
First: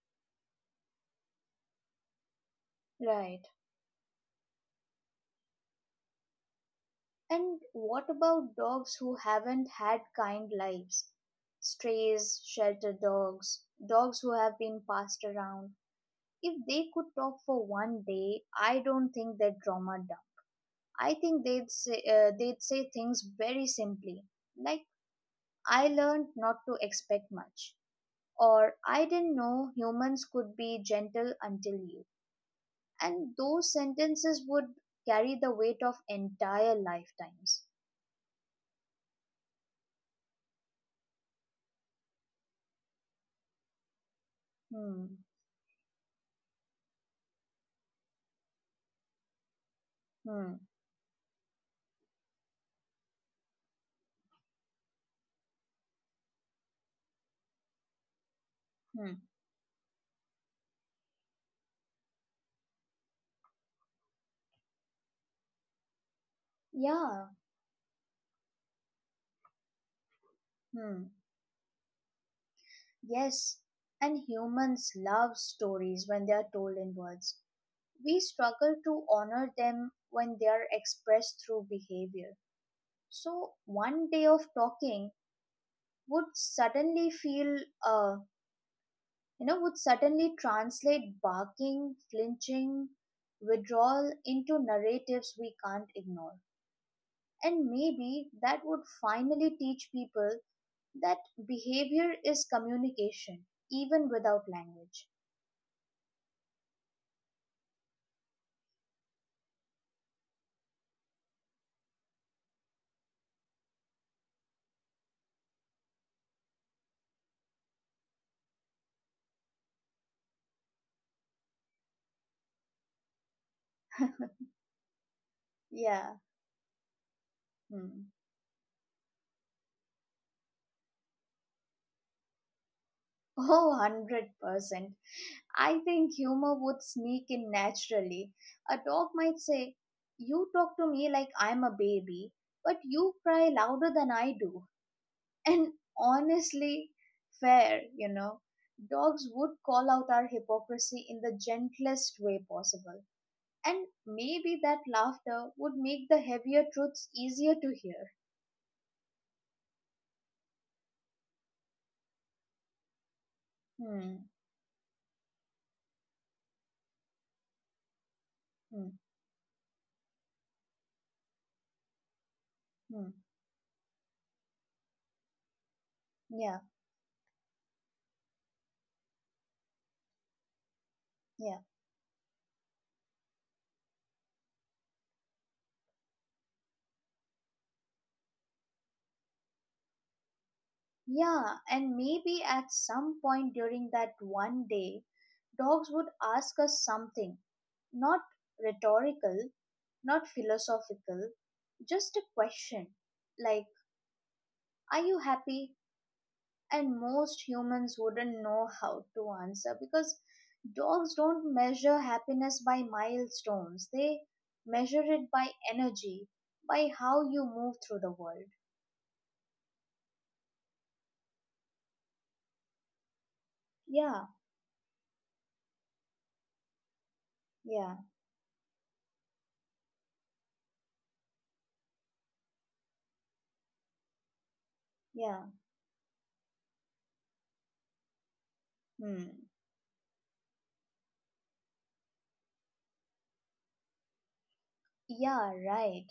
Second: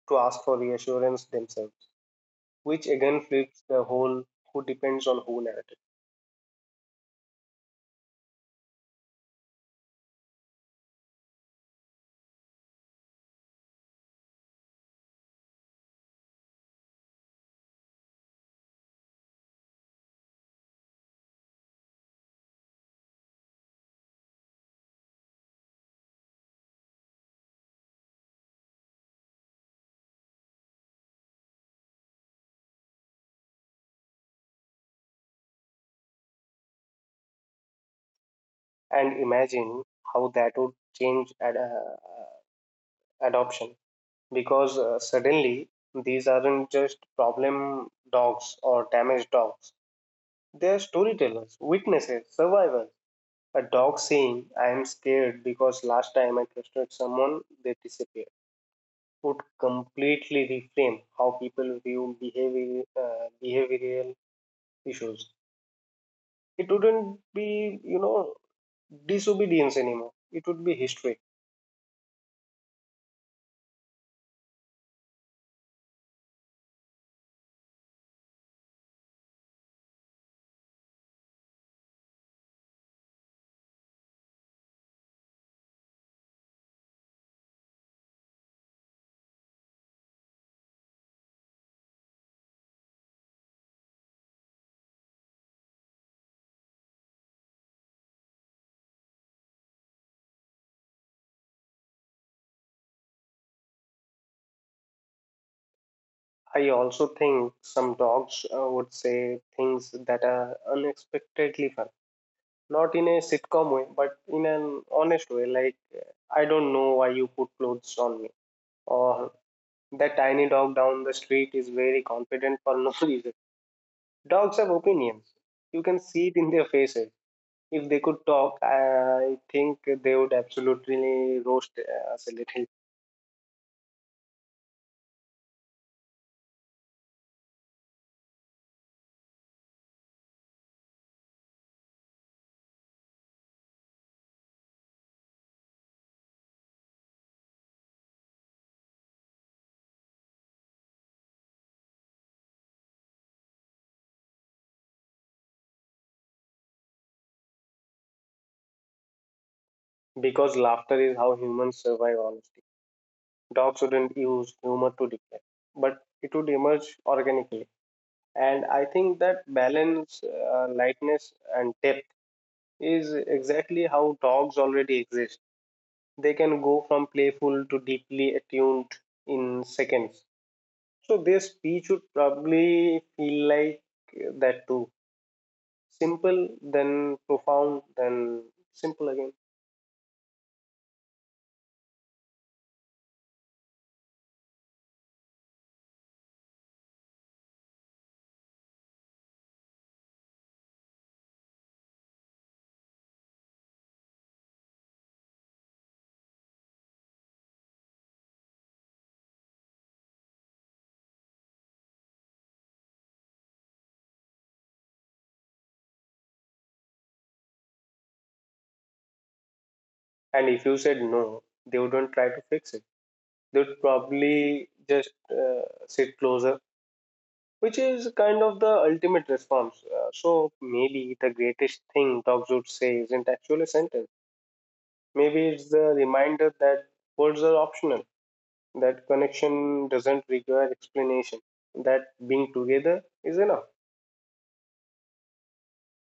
Speaker 2: to ask for reassurance themselves, which again
Speaker 1: Right.
Speaker 2: flips the whole who depends on who narrative.
Speaker 1: And what about dogs who haven't had kind lives? Strays, shelter dogs, dogs who have been passed around. If they could talk for one day, I don't think they'd drama down. I think they'd say things very simply, like "I learned not to expect much," or "I didn't know humans could be gentle until you." And those sentences would carry the weight of entire lifetimes.
Speaker 2: And imagine how that would change adoption because
Speaker 1: Hmm.
Speaker 2: suddenly these aren't just problem dogs or damaged dogs,
Speaker 1: Hmm.
Speaker 2: they're storytellers, witnesses, survivors. A dog saying, "I am scared because last time I trusted someone they disappeared,"
Speaker 1: Hmm.
Speaker 2: would completely reframe how people view behavioral issues. It wouldn't
Speaker 1: Yeah.
Speaker 2: be, you know disobedience anymore. It would be
Speaker 1: Hmm.
Speaker 2: history.
Speaker 1: Yes. And humans love stories when they are told in words. We struggle to honor them when they are expressed through behavior. So one day of talking would suddenly feel, uh, you know, would suddenly translate barking, flinching, withdrawal into narratives we can't ignore. And maybe that would finally teach people that behavior is communication, even without language.
Speaker 2: I also think some dogs would say things that are unexpectedly fun. Not in a sitcom way, but in an honest way, like, I don't know why you put clothes on me. Or that tiny dog down the street is very confident for no [LAUGHS] reason. Dogs have opinions. You can
Speaker 1: Yeah.
Speaker 2: see it in their faces. If they
Speaker 1: Hmm.
Speaker 2: could talk, I think they would absolutely roast us a little,
Speaker 1: Oh, 100%. I think humor would sneak in naturally. A dog might say, You talk to me like I'm a baby, but you cry louder than I do. [LAUGHS] And honestly, fair. Dogs would call out our hypocrisy in the gentlest way possible. And maybe that laughter would make the heavier truths easier to hear.
Speaker 2: because laughter is how humans survive, honestly. Dogs would not
Speaker 1: Hmm.
Speaker 2: use humor to declare, but it would emerge organically. And I
Speaker 1: Hmm.
Speaker 2: think that balance, lightness, and depth
Speaker 1: Hmm.
Speaker 2: is exactly how dogs already exist.
Speaker 1: Yeah.
Speaker 2: They can go from playful to deeply attuned in seconds. So
Speaker 1: Yeah.
Speaker 2: their speech would probably feel like that too. Simple, then profound, then simple again.
Speaker 1: Yeah. And maybe at some point during that one day, dogs would ask us something, not rhetorical, not philosophical, just a question like, Are you happy? And most humans wouldn't know how to answer because dogs don't measure happiness by milestones, they measure it by energy, by how you move through the world.
Speaker 2: And if you said no, they wouldn't try to fix it. They would
Speaker 1: Yeah,
Speaker 2: probably just sit closer, which
Speaker 1: yeah,
Speaker 2: is kind of the ultimate response. So maybe the greatest thing dogs would say isn't actually a sentence.
Speaker 1: yeah.
Speaker 2: Maybe it's the reminder that words are optional, that
Speaker 1: Hmm.
Speaker 2: connection doesn't require explanation, that being together is enough.
Speaker 1: Yeah, right.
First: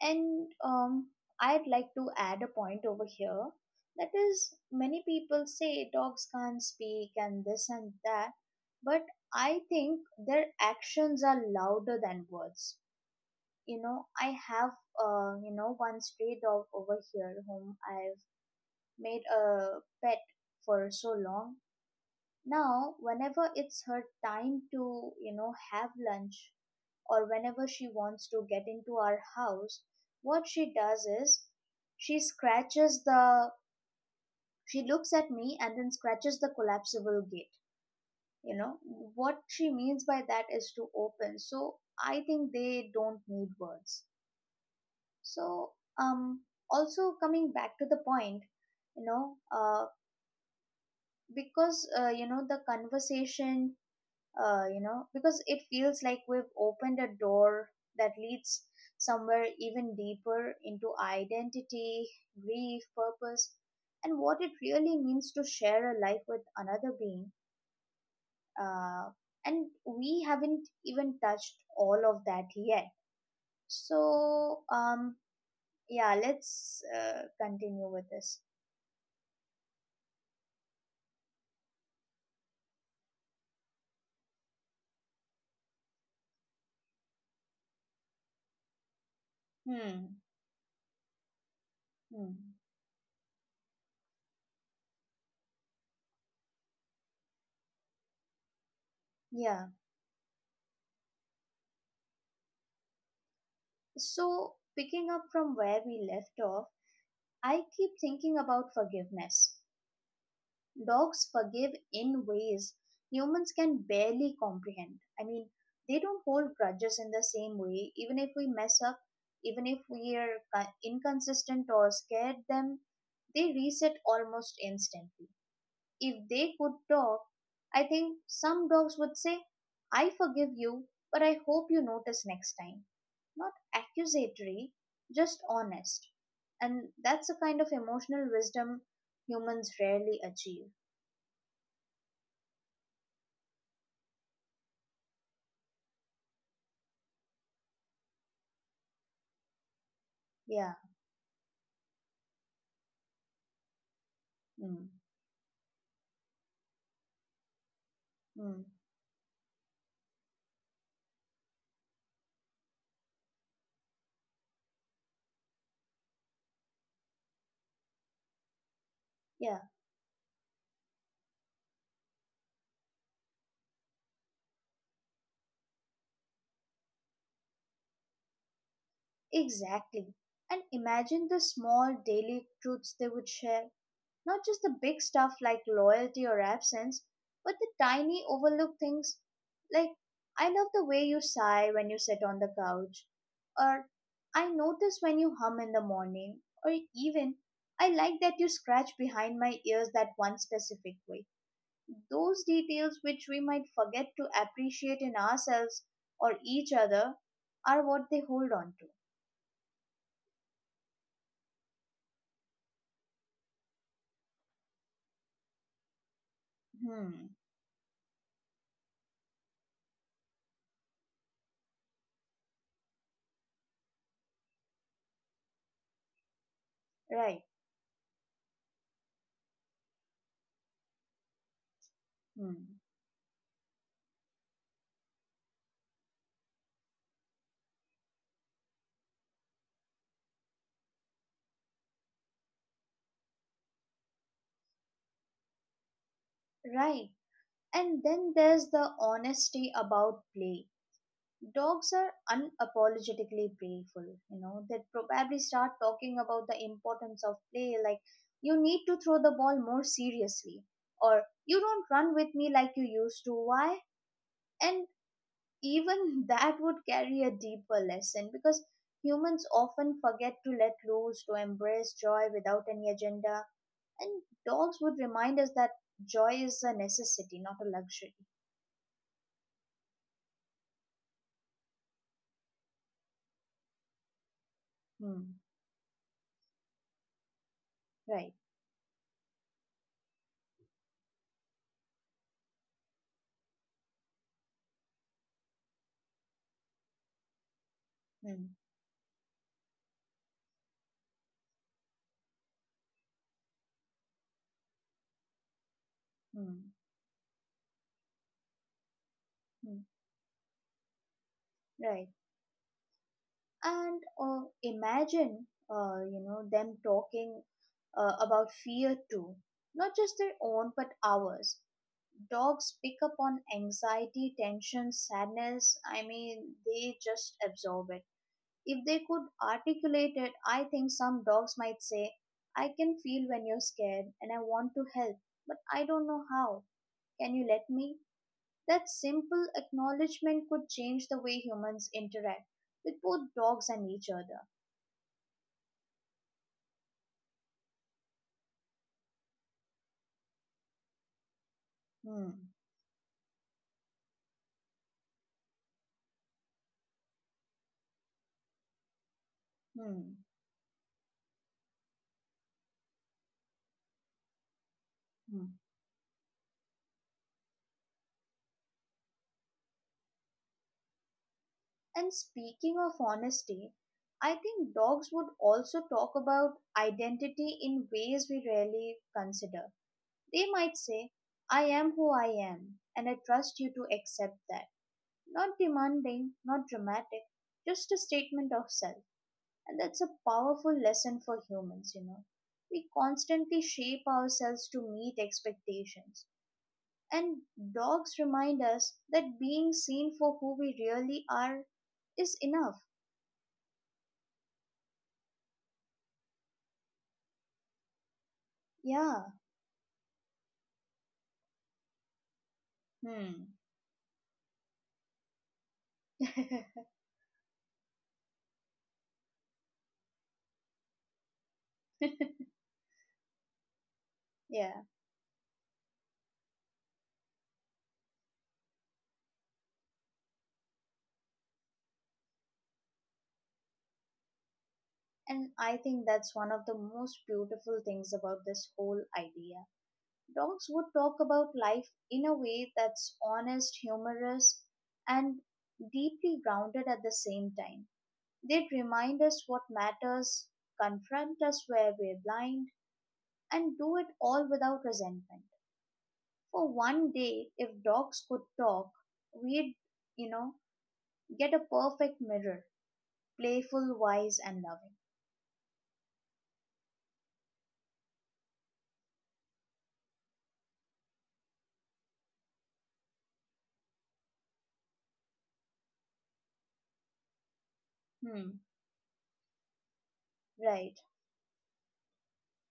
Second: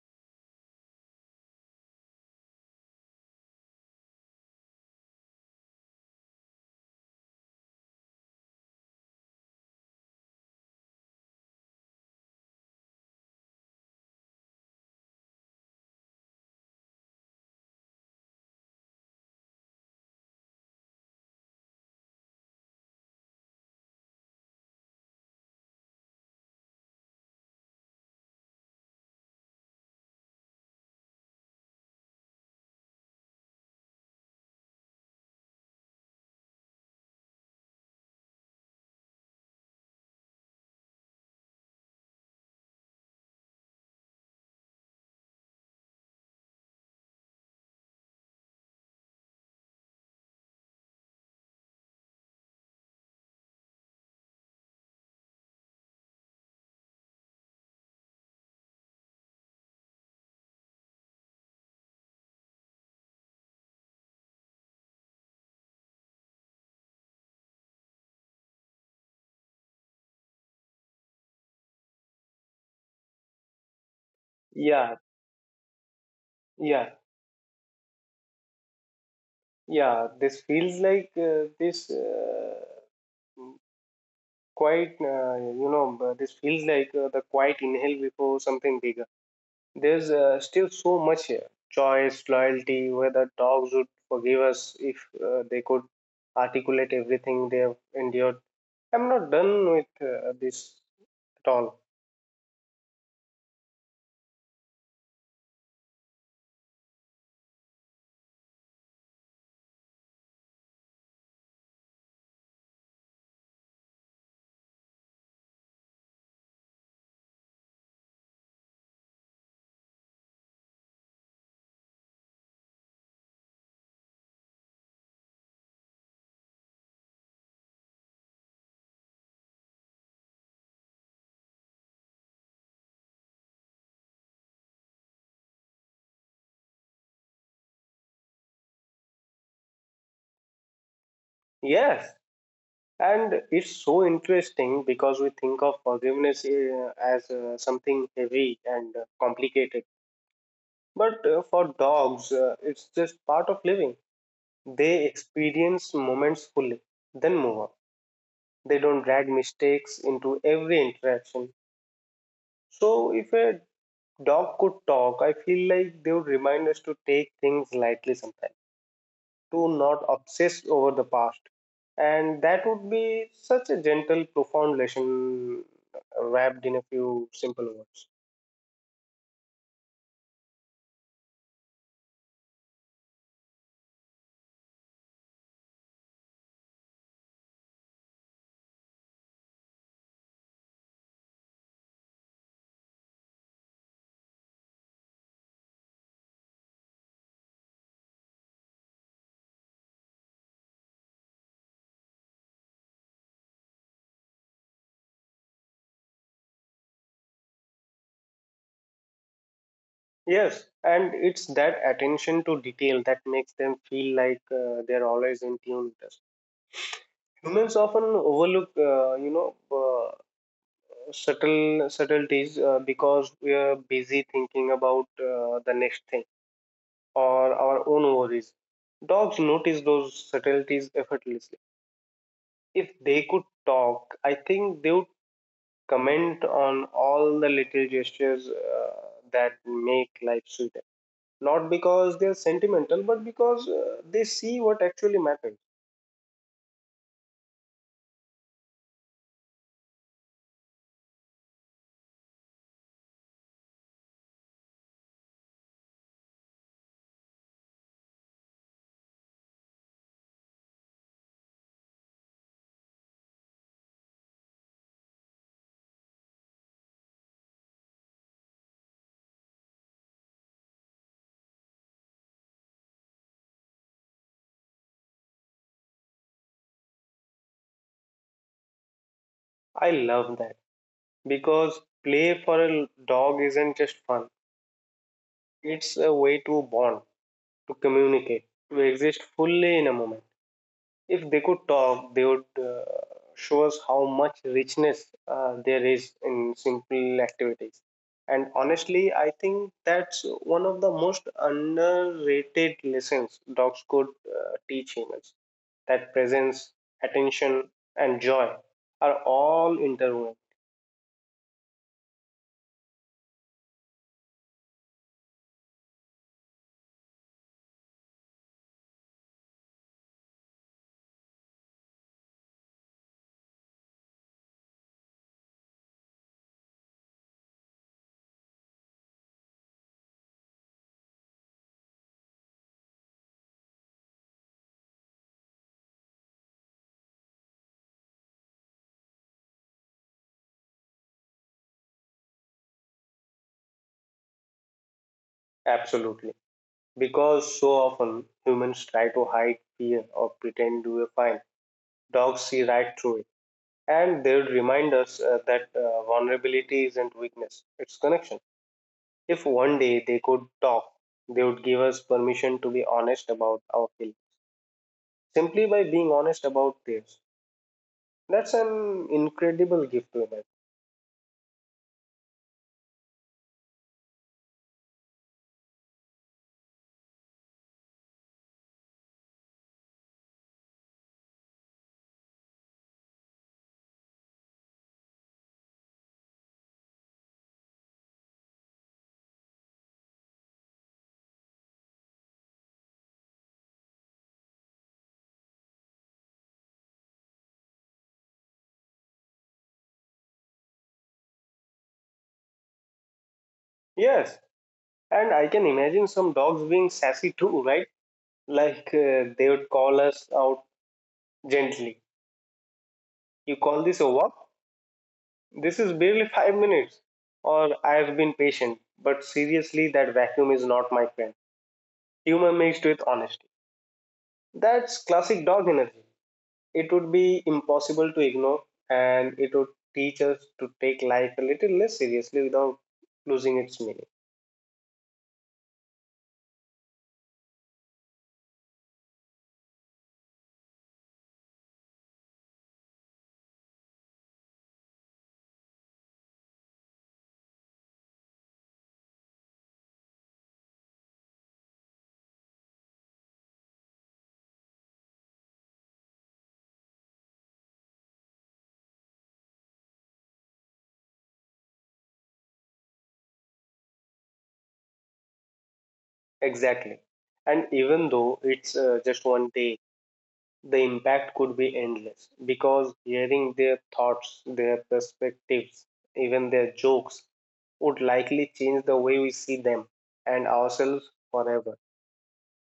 Speaker 1: And I'd like to add a point over here. That is, many people say dogs can't speak and this and that, but I think their actions are louder than words. You know, I have, one stray dog over here whom I've made a pet for so long. Now, whenever it's her time to, you know, have lunch, or whenever she wants to get into our house, what she does is she scratches the she looks at me and then scratches the collapsible gate. You know, what she means by that is to open. So I think they don't need words. So um also coming back to the point, you know because you know the conversation you know, because it feels like we've opened a door that leads somewhere even deeper into identity, grief, purpose, and what it really means to share a life with another being. Uh, and we haven't even touched all of that yet. So,
Speaker 2: Yeah,
Speaker 1: yeah, let's
Speaker 2: yeah,
Speaker 1: continue with this.
Speaker 2: yeah. This feels like this. Quite you know this feels like the quiet inhale before something bigger. There's
Speaker 1: Hmm.
Speaker 2: still so much here: choice,
Speaker 1: Hmm.
Speaker 2: loyalty, whether dogs would forgive us if they could articulate everything they have endured. I'm not done
Speaker 1: Yeah.
Speaker 2: with this at all.
Speaker 1: So, picking up from where we left off, I keep thinking about forgiveness. Dogs forgive in ways humans can barely comprehend. I mean, they don't hold grudges in the same way. Even if we mess up, even if we are inconsistent or scared them, they reset almost instantly. If they could talk, I think some dogs would say, I forgive you, but I hope you notice next time. Not accusatory, just honest. And that's a kind of emotional wisdom humans rarely achieve.
Speaker 2: Yes, and it's so interesting because we think of forgiveness as something heavy and complicated.
Speaker 1: Yeah.
Speaker 2: But for dogs, it's just part of living.
Speaker 1: Mm,
Speaker 2: They experience moments fully, then move on.
Speaker 1: mm,
Speaker 2: They don't drag mistakes into every interaction. So, if a dog could talk, I feel like they would remind us to take things lightly sometimes,
Speaker 1: yeah,
Speaker 2: to not obsess over the past. And that would be such a gentle, profound lesson wrapped in a few simple words.
Speaker 1: exactly. And imagine the small daily truths they would share. Not just the big stuff like loyalty or absence, but the tiny overlooked things like, I love the way you sigh when you sit on the couch, or I notice when you hum in the morning, or even I like that you scratch behind my ears that one specific way. Those details, which we might forget to appreciate in ourselves or each other, are what they hold on to.
Speaker 2: Yes, and it's that attention to detail that makes them feel like they're always in tune with us.
Speaker 1: Hmm,
Speaker 2: Humans often overlook, subtle subtleties because we are busy thinking about the next thing
Speaker 1: right.
Speaker 2: or our own worries. Dogs notice those subtleties effortlessly.
Speaker 1: Hmm,
Speaker 2: If they could talk, I think they would comment on all the little gestures that make life sweeter. Not because they're sentimental, but because they see what actually matters.
Speaker 1: right. And then there's the honesty about play. Dogs are unapologetically playful. You know, they probably start talking about the importance of play, like you need to throw the ball more seriously, or you don't run with me like you used to. Why? And even that would carry a deeper lesson because humans often forget to let loose, to embrace joy without any agenda, and dogs would remind us that joy is a necessity, not a luxury.
Speaker 2: I love that, because play for a dog isn't just fun,
Speaker 1: Hmm.
Speaker 2: it's a way to bond, to
Speaker 1: Right.
Speaker 2: communicate, to exist fully in a moment. If they could talk, they would show us how much richness there is in simple activities. And
Speaker 1: Hmm.
Speaker 2: honestly, I think that's one of the most underrated lessons dogs could teach humans. That
Speaker 1: Hmm.
Speaker 2: presence, attention, and joy are
Speaker 1: Hmm.
Speaker 2: all interwoven.
Speaker 1: Right. And imagine, them talking about fear too, not just their own but ours. Dogs pick up on anxiety, tension, sadness. I mean, they just absorb it. If they could articulate it, I think some dogs might say, I can feel when you're scared and I want to help, but I don't know how. Can you let me? That simple acknowledgement could change the way humans interact with both dogs and each other.
Speaker 2: Absolutely. Because so often humans try to hide fear or pretend we are fine.
Speaker 1: Hmm,
Speaker 2: Dogs see right through it, and they would remind us that vulnerability isn't weakness, it's connection. If one
Speaker 1: hmm,
Speaker 2: day they could talk, they would give us permission to be honest about our feelings
Speaker 1: hmm.
Speaker 2: simply by being honest about theirs. That's an incredible gift to imagine.
Speaker 1: And speaking of honesty, I think dogs would also talk about identity in ways we rarely consider. They might say, I am who I am, and I trust you to accept that. Not demanding, not dramatic, just a statement of self. And that's a powerful lesson for humans, you know. We constantly shape ourselves to meet expectations. And dogs remind us that being seen for who we really are is enough.
Speaker 2: Yes, and I can imagine some dogs being sassy too, right? Like,
Speaker 1: Yeah.
Speaker 2: they would call us out gently. "You
Speaker 1: Hmm.
Speaker 2: call this a walk? This is barely 5 minutes." Or, "I have been patient, but seriously, that vacuum is not my friend." Humor mixed with honesty.
Speaker 1: [LAUGHS] Yeah.
Speaker 2: That's classic dog energy. It would be impossible to ignore, and it would teach us to take life a little less seriously without losing its meaning.
Speaker 1: And I think that's one of the most beautiful things about this whole idea. Dogs would talk about life in a way that's honest, humorous, and deeply grounded at the same time. They'd remind us what matters, confront us where we're blind, and do it all without resentment. For one day, if dogs could talk, we'd, you know, get a perfect mirror, playful, wise, and loving.
Speaker 2: Exactly. And even though it's just one day, the impact could be endless because hearing their thoughts, their perspectives, even their jokes would likely
Speaker 1: Hmm.
Speaker 2: change the way we see them and
Speaker 1: Right,
Speaker 2: ourselves forever.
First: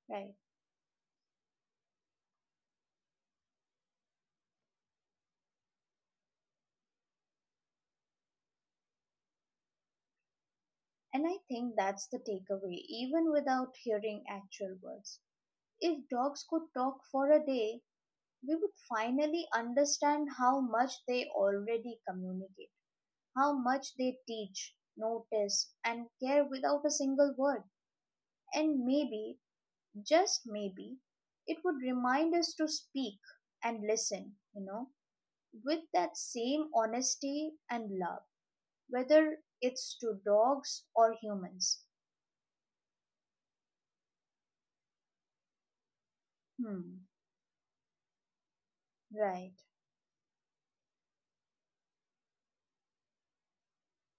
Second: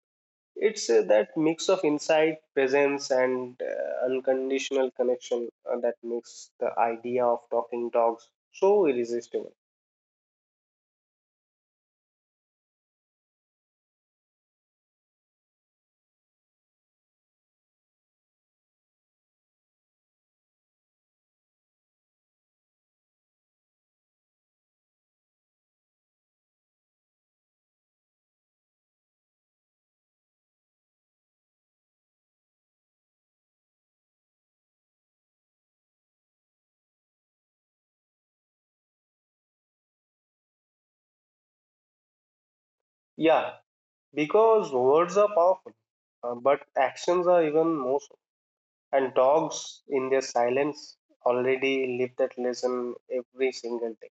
Speaker 1: right.
Speaker 2: It's that mix of insight, presence, and unconditional connection that makes the idea of talking dogs so irresistible.
Speaker 1: And I think that's the takeaway, even without hearing actual words. If dogs could talk for a day, we would finally understand how much they already communicate, how much they teach, notice, and care without a single word. And maybe, just maybe, it would remind us to speak and listen, you know, with that same honesty and love, whether it's to dogs or humans.
Speaker 2: Yeah, because words are powerful, but
Speaker 1: Hmm.
Speaker 2: actions are even more so. And
Speaker 1: Right.
Speaker 2: dogs, in their silence, already live that lesson every single day.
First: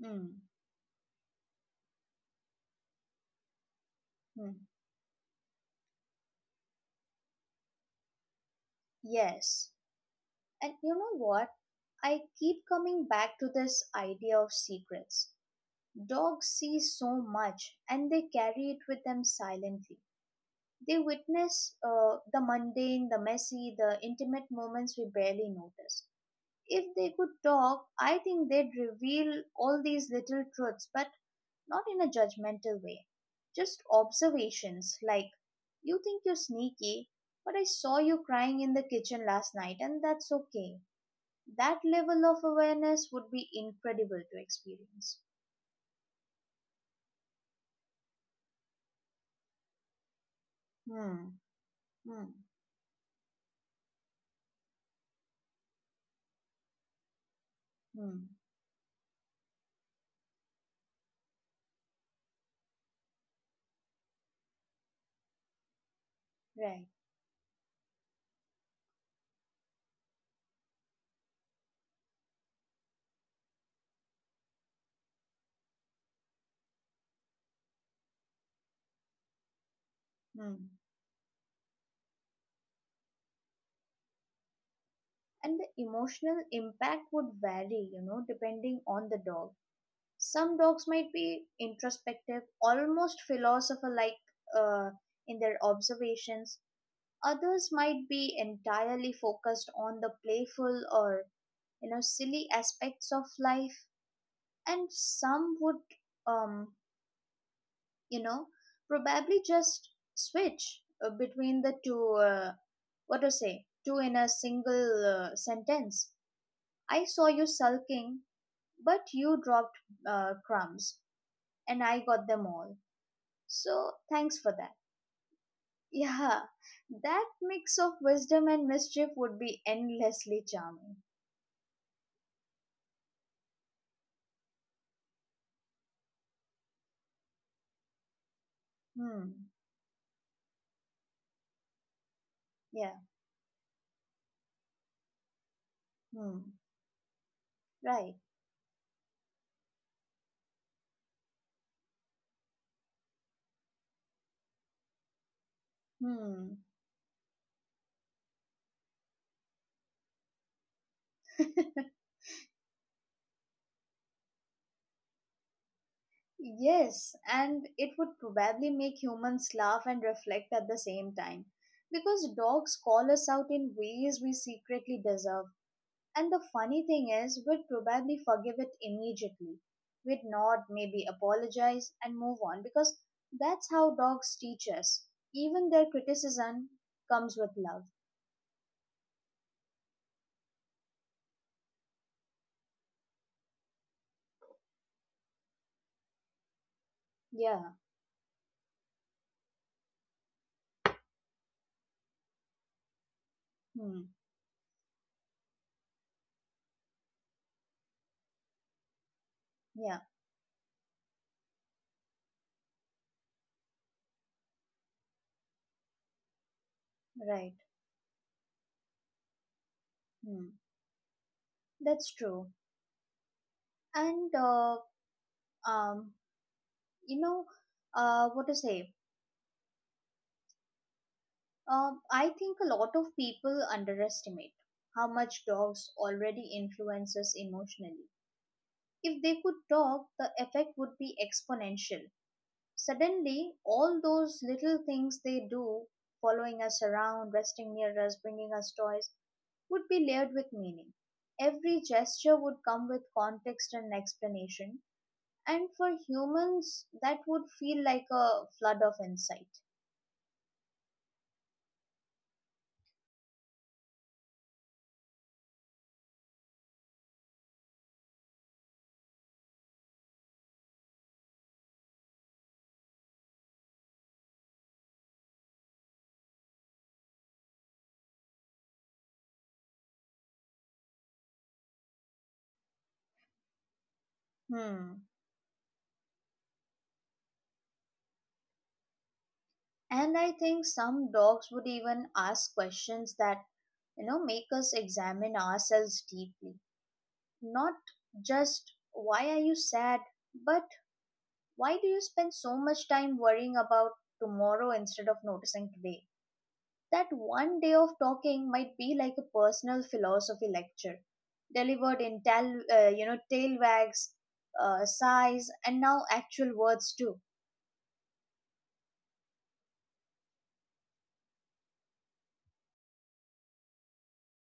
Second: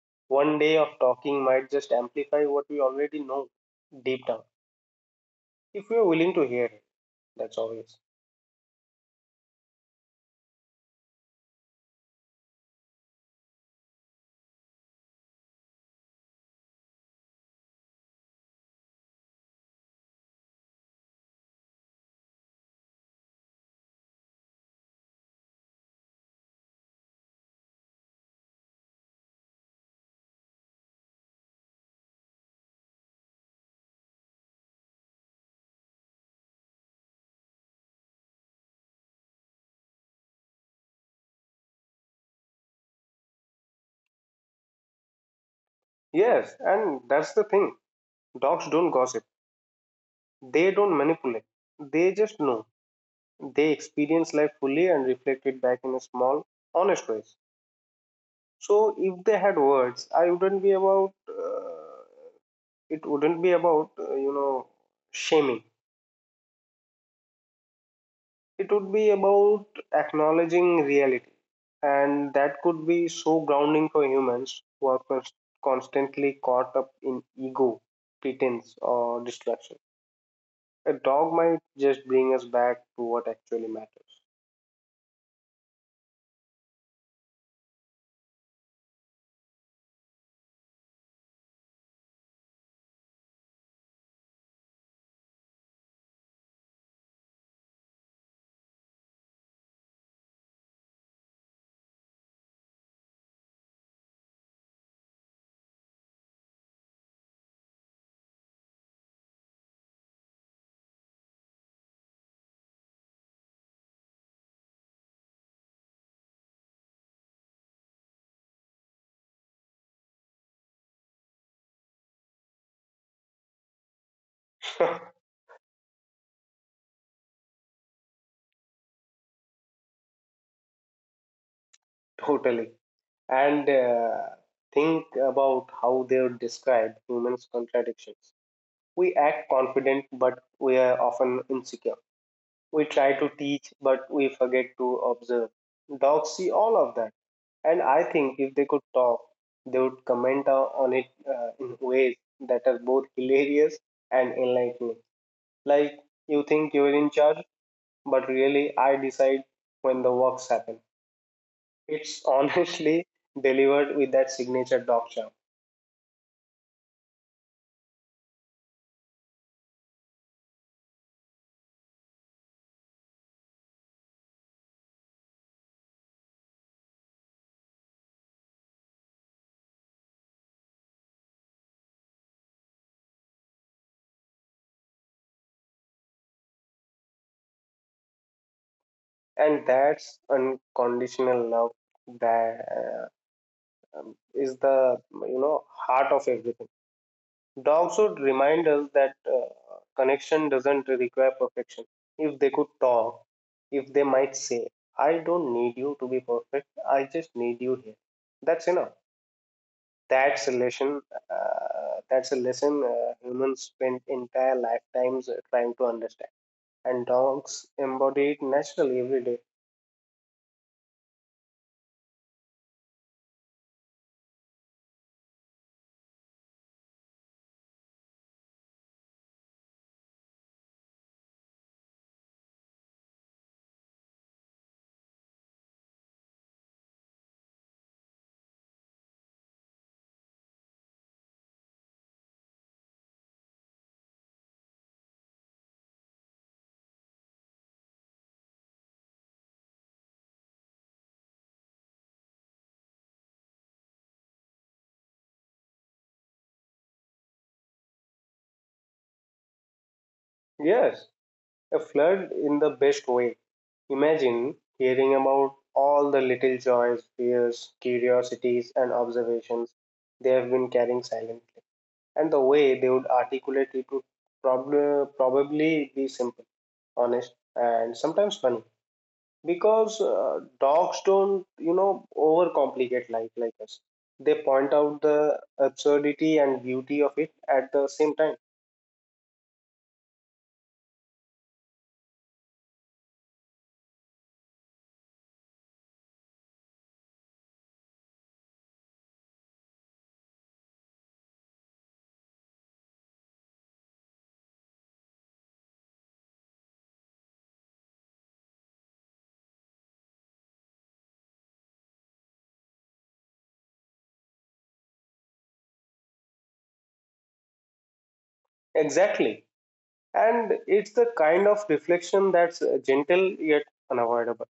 Speaker 1: Hmm.
Speaker 2: One day of talking might just amplify what we already know deep down,
Speaker 1: Hmm.
Speaker 2: if we are willing to hear it. That's obvious.
Speaker 1: Yes. And you know what? I keep coming back to this idea of secrets. Dogs see so much and they carry it with them silently. They witness the mundane, the messy, the intimate moments we barely notice. If they could talk, I think they'd reveal all these little truths, but not in a judgmental way. Just observations like, You think you're sneaky, but I saw you crying in the kitchen last night, and that's okay. That level of awareness would be incredible to experience.
Speaker 2: Yes, and that's the thing. Dogs don't gossip. They don't
Speaker 1: Hmm,
Speaker 2: manipulate, they
Speaker 1: hmm,
Speaker 2: just know. They experience life fully and reflect it back in a small, honest ways.
Speaker 1: hmm,
Speaker 2: So if they had words, I wouldn't be about, it wouldn't be about, shaming.
Speaker 1: right,
Speaker 2: It would be about acknowledging reality. And that could be so grounding for humans who are constantly caught up in ego, pretense, or distraction.
Speaker 1: hmm.
Speaker 2: A dog might just bring us back to what actually matters.
Speaker 1: And the emotional impact would vary, you know, depending on the dog. Some dogs might be introspective, almost philosopher like uh, in their observations. Others might be entirely focused on the playful or, you know, silly aspects of life, and some would um you know probably just switch between the two, what to say two in a single sentence. I saw you sulking but you dropped crumbs and I got them all, so thanks for that. [LAUGHS] Yeah, that mix of wisdom and mischief would be endlessly charming.
Speaker 2: [LAUGHS] Totally. And think about how they would describe humans' contradictions. We
Speaker 1: Hmm.
Speaker 2: act confident, but we are often insecure. We
Speaker 1: Yeah.
Speaker 2: try to teach, but we forget to observe. Dogs see
Speaker 1: Hmm.
Speaker 2: all of that, and I
Speaker 1: Right.
Speaker 2: think if they could talk, they would comment on it in ways that are both hilarious and enlightening. Like, "You
Speaker 1: Hmm.
Speaker 2: think you're in charge, but really I decide when the works happen."
Speaker 1: [LAUGHS]
Speaker 2: It's honestly [LAUGHS] delivered with that signature dog charm.
Speaker 1: Yes, and it would probably make humans laugh and reflect at the same time. Because dogs call us out in ways we secretly deserve. And the funny thing is, we'd probably forgive it immediately. We'd nod, maybe apologize, and move on because that's how dogs teach us. Even their criticism comes with love.
Speaker 2: And that's unconditional love. That is the, heart of everything.
Speaker 1: Yeah,
Speaker 2: Dogs would remind us that connection doesn't require perfection. If they could talk, if they
Speaker 1: hmm,
Speaker 2: might say, "I don't need you to be perfect, I just need you here. That's enough."
Speaker 1: yeah,
Speaker 2: That's a lesson uh, that's a lesson uh, humans spend entire lifetimes trying to understand, and
Speaker 1: right,
Speaker 2: dogs embody it naturally every day.
Speaker 1: hmm, that's true. And, um, you know, what to say? I think a lot of people underestimate how much dogs already influence us emotionally. If they could talk, the effect would be exponential. Suddenly, all those little things they do, following us around, resting near us, bringing us toys, would be layered with meaning. Every gesture would come with context and explanation, and for humans, that would feel like a flood of insight.
Speaker 2: Yes, a flood in the best way. Imagine hearing about all the little joys, fears, curiosities, and observations they have been carrying silently. And the way they would articulate it would probably be simple, honest, and sometimes funny. Because dogs don't, overcomplicate life like us. They point
Speaker 1: Hmm.
Speaker 2: out the absurdity and beauty of it at the same time.
Speaker 1: And I think some dogs would even ask questions that, you know, make us examine ourselves deeply. Not just, why are you sad? But why do you spend so much time worrying about tomorrow instead of noticing today? That one day of talking might be like a personal philosophy lecture, delivered in tail wags, sighs, and now actual words too.
Speaker 2: Exactly, and it's the kind of reflection that's gentle yet unavoidable,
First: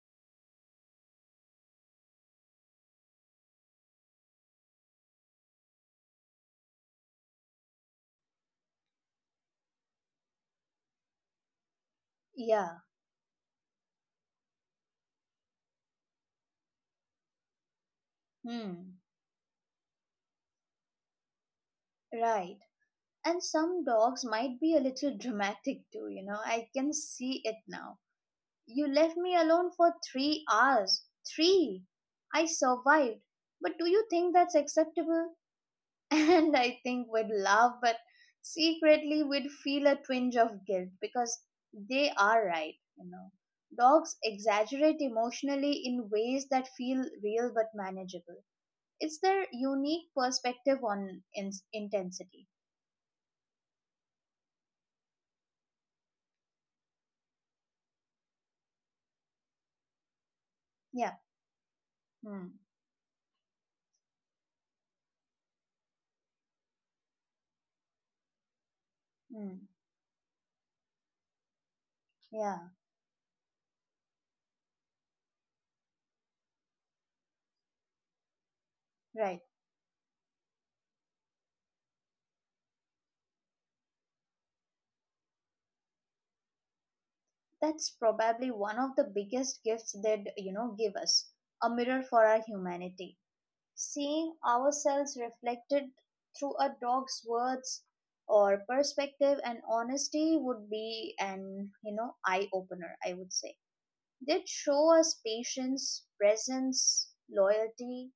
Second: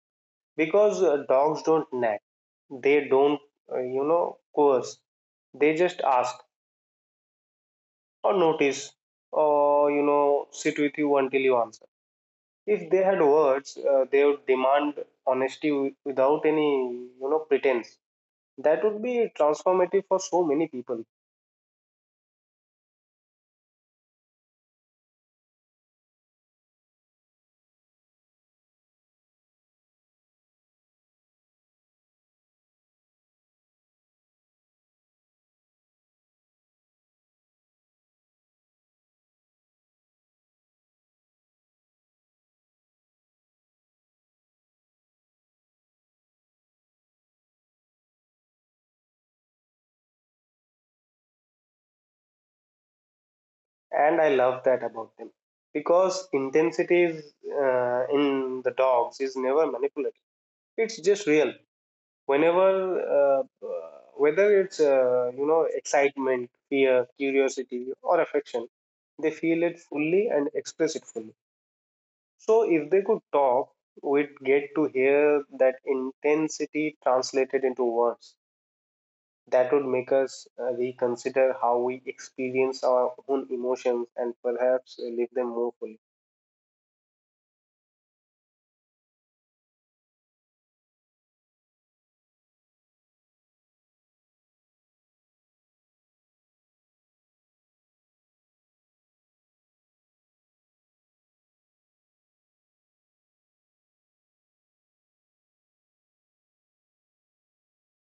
Speaker 2: because dogs don't nag, they don't coerce. They just ask, or notice, or, sit with you until you answer.
Speaker 1: Yeah,
Speaker 2: If they had words, they would demand honesty without any, pretense. That
Speaker 1: hmm,
Speaker 2: would be transformative for so many people.
Speaker 1: right. And some dogs might be a little dramatic too, you know. I can see it now. You left me alone for 3 hours. Three! I survived. But do you think that's acceptable? [LAUGHS] And I think we'd laugh, but secretly we'd feel a twinge of guilt because they are right, Dogs exaggerate emotionally in ways that feel real but manageable. It's their unique perspective on intensity.
Speaker 2: And I love that about them, because intensity is, in the dogs, is never manipulative. It's
Speaker 1: Yeah.
Speaker 2: just real.
Speaker 1: Hmm.
Speaker 2: Whenever uh, uh, Whether it's, excitement, fear, curiosity, or affection, they feel
Speaker 1: Hmm.
Speaker 2: it fully and express it fully.
Speaker 1: Yeah,
Speaker 2: So if they could talk, we'd get to hear that intensity translated into words.
Speaker 1: right.
Speaker 2: That would make us reconsider how we experience our own emotions and perhaps live them more fully.
Speaker 1: That's probably one of the biggest gifts they'd give us a mirror for our humanity. Seeing ourselves reflected through a dog's words or perspective and honesty would be an eye opener, I would say. They'd show us patience, presence, loyalty,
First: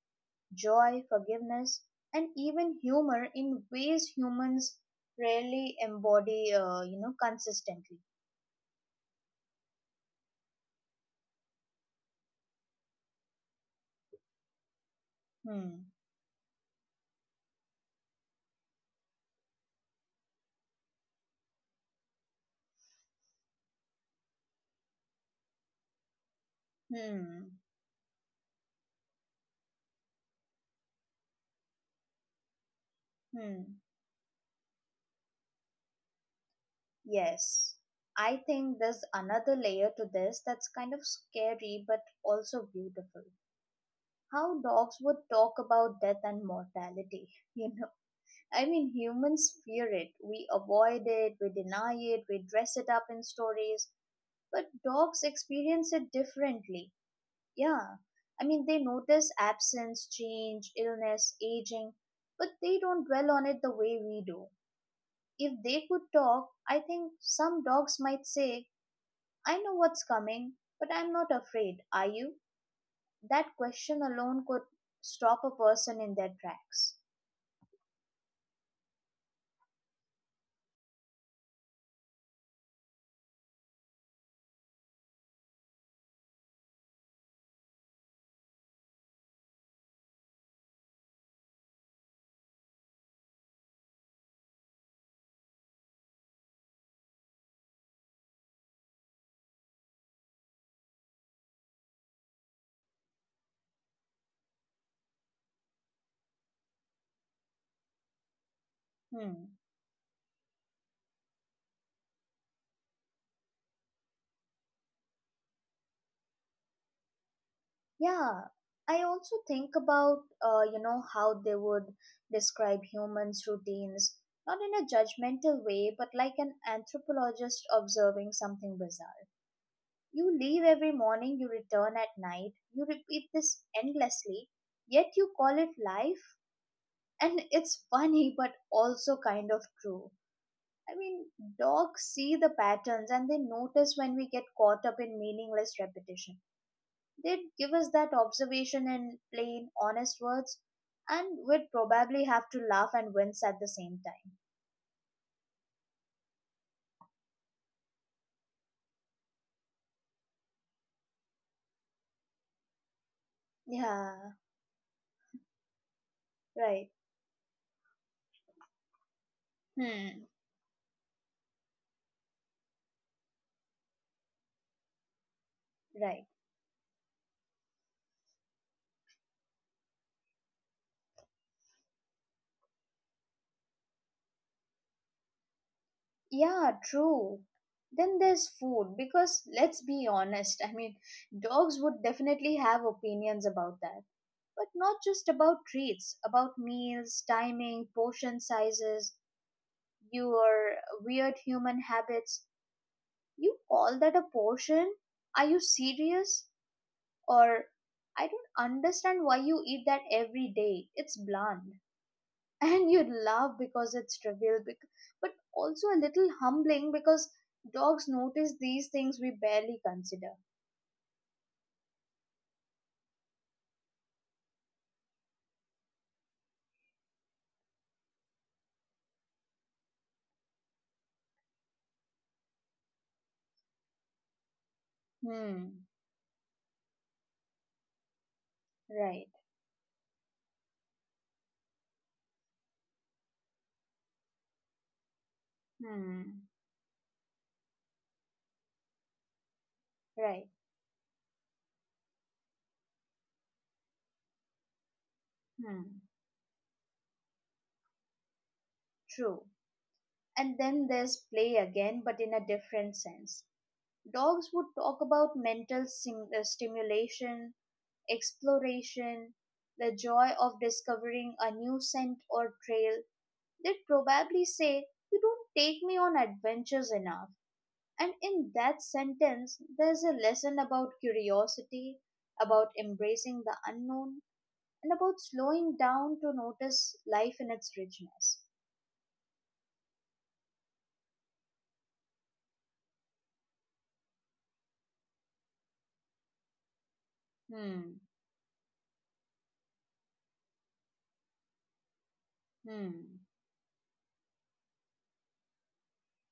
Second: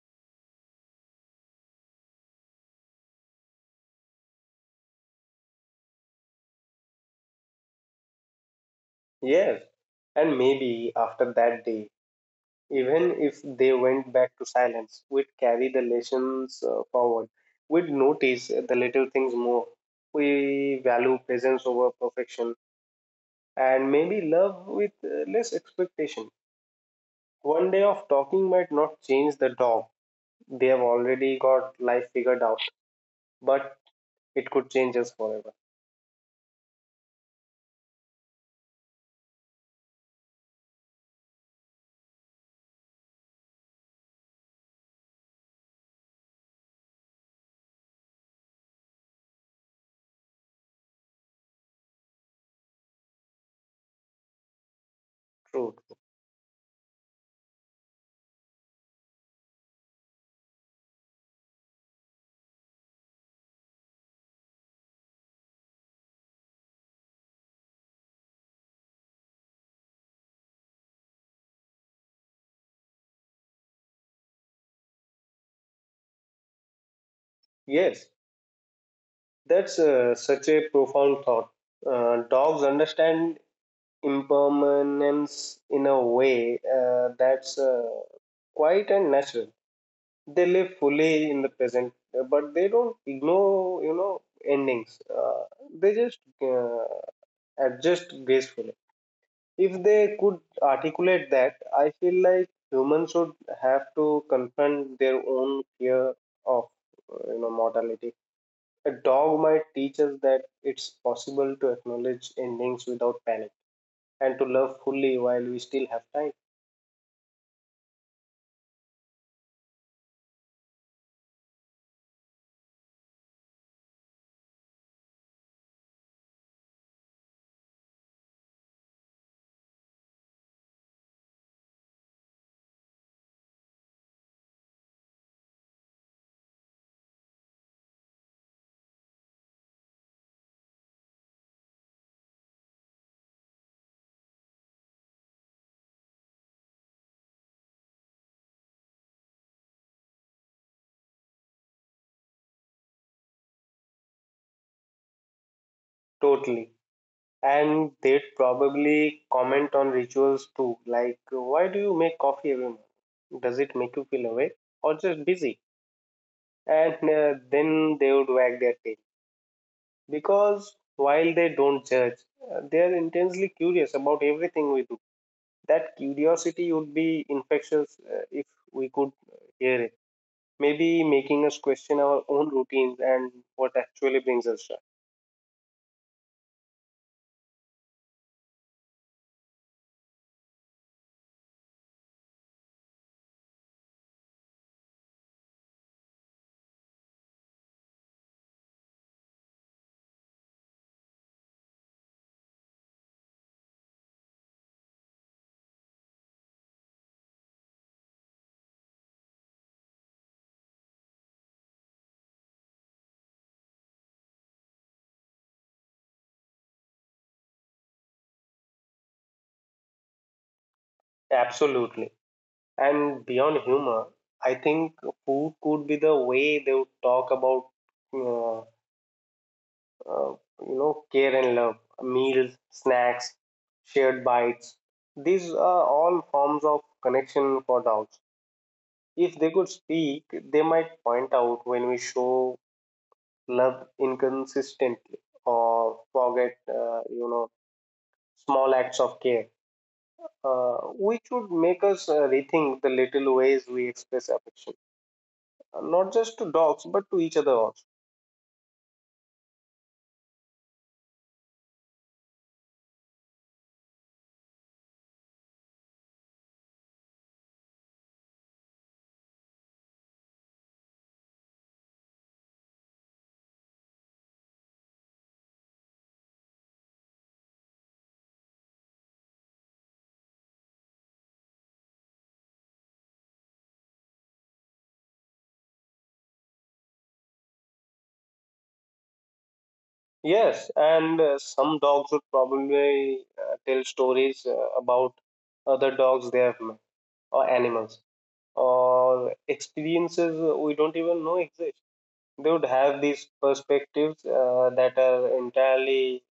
Speaker 1: joy, forgiveness, and even humor in ways humans rarely embody consistently.
Speaker 2: Yes, and maybe after that day, even if they went back to silence, we'd carry the
Speaker 1: Hmm.
Speaker 2: lessons forward. We'd notice the little things more. We value presence over perfection and maybe love with less expectation.
Speaker 1: Hmm.
Speaker 2: One day of talking might not change the dog. They have already got life figured out, but
Speaker 1: Hmm.
Speaker 2: it could change us forever.
Speaker 1: Yes. I think there's another layer to this that's kind of scary but also beautiful. How dogs would talk about death and mortality, [LAUGHS] you know. I mean, humans fear it. We avoid it, we deny it, we dress it up in stories, but dogs
Speaker 2: True.
Speaker 1: experience it differently. Yeah. I mean, they notice absence, change, illness, aging, but they don't dwell on it the way we do. If they could talk, I think some dogs might say, I know what's coming, but I'm not afraid, are you? That question alone could stop a person in their tracks.
Speaker 2: Yes, that's such a profound thought. Dogs understand impermanence in a way that's quiet and natural. They live fully in the present, but they don't ignore, endings. They just adjust gracefully. If they could articulate that, I feel like humans should have to confront their own fear of, mortality. A dog
Speaker 1: Hmm.
Speaker 2: might teach us that it's possible to acknowledge endings without panic and to love fully while we still have time.
Speaker 1: Yeah. I also think about, how they would describe humans' routines, not in a judgmental way, but like an anthropologist observing something bizarre. You leave every morning, you return at night, you repeat this endlessly, yet you call it life? And it's funny, but also kind of true. I mean, dogs see the patterns and they notice when we get caught up in meaningless repetition. They'd give us that observation in plain, honest words, and we'd probably have to laugh and wince at the same time.
Speaker 2: Totally. And they'd probably comment on rituals too, like, why do you make coffee every morning? Does it make you feel
Speaker 1: Yeah,
Speaker 2: awake or just busy?
Speaker 1: right.
Speaker 2: And then they would wag their tail.
Speaker 1: Hmm,
Speaker 2: Because while they don't judge, they are intensely curious about everything we do. That
Speaker 1: right.
Speaker 2: curiosity would be infectious if we could hear it. Maybe making us question our own routines and what actually brings us joy.
Speaker 1: Yeah, true. Then there's food, because let's be honest, I mean, dogs would definitely have opinions about that but not just about treats, about meals, timing, portion sizes, your weird human habits. You call that a portion? Are you serious? Or I don't understand why you eat that every day. It's bland. [LAUGHS] And you laugh because it's trivial, but also a little humbling because dogs notice these things we barely consider.
Speaker 2: Absolutely. And beyond humor, I think food could be the way they would talk about, uh, uh, care and love, meals, snacks, shared bites. These are
Speaker 1: Hmm,
Speaker 2: all forms of connection for dogs.
Speaker 1: right.
Speaker 2: If they could speak, they might point out when we show love inconsistently or
Speaker 1: Hmm,
Speaker 2: forget, small acts of care,
Speaker 1: right.
Speaker 2: uh, which would make us rethink the little ways we express affection,
Speaker 1: Hmm,
Speaker 2: not just to dogs but to each other also.
Speaker 1: true. And then there's play again, but in a different sense. Dogs would talk about mental stimulation, exploration, the joy of discovering a new scent or trail. They'd probably say, you don't take me on adventures enough. And in that sentence, there's a lesson about curiosity, about embracing the unknown, and about slowing down to notice life in its richness.
Speaker 2: Yes, and some dogs would probably tell stories about other dogs they have met, or
Speaker 1: Hmm,
Speaker 2: animals, or experiences we don't even know exist. They would have
Speaker 1: hmm,
Speaker 2: these perspectives that are entirely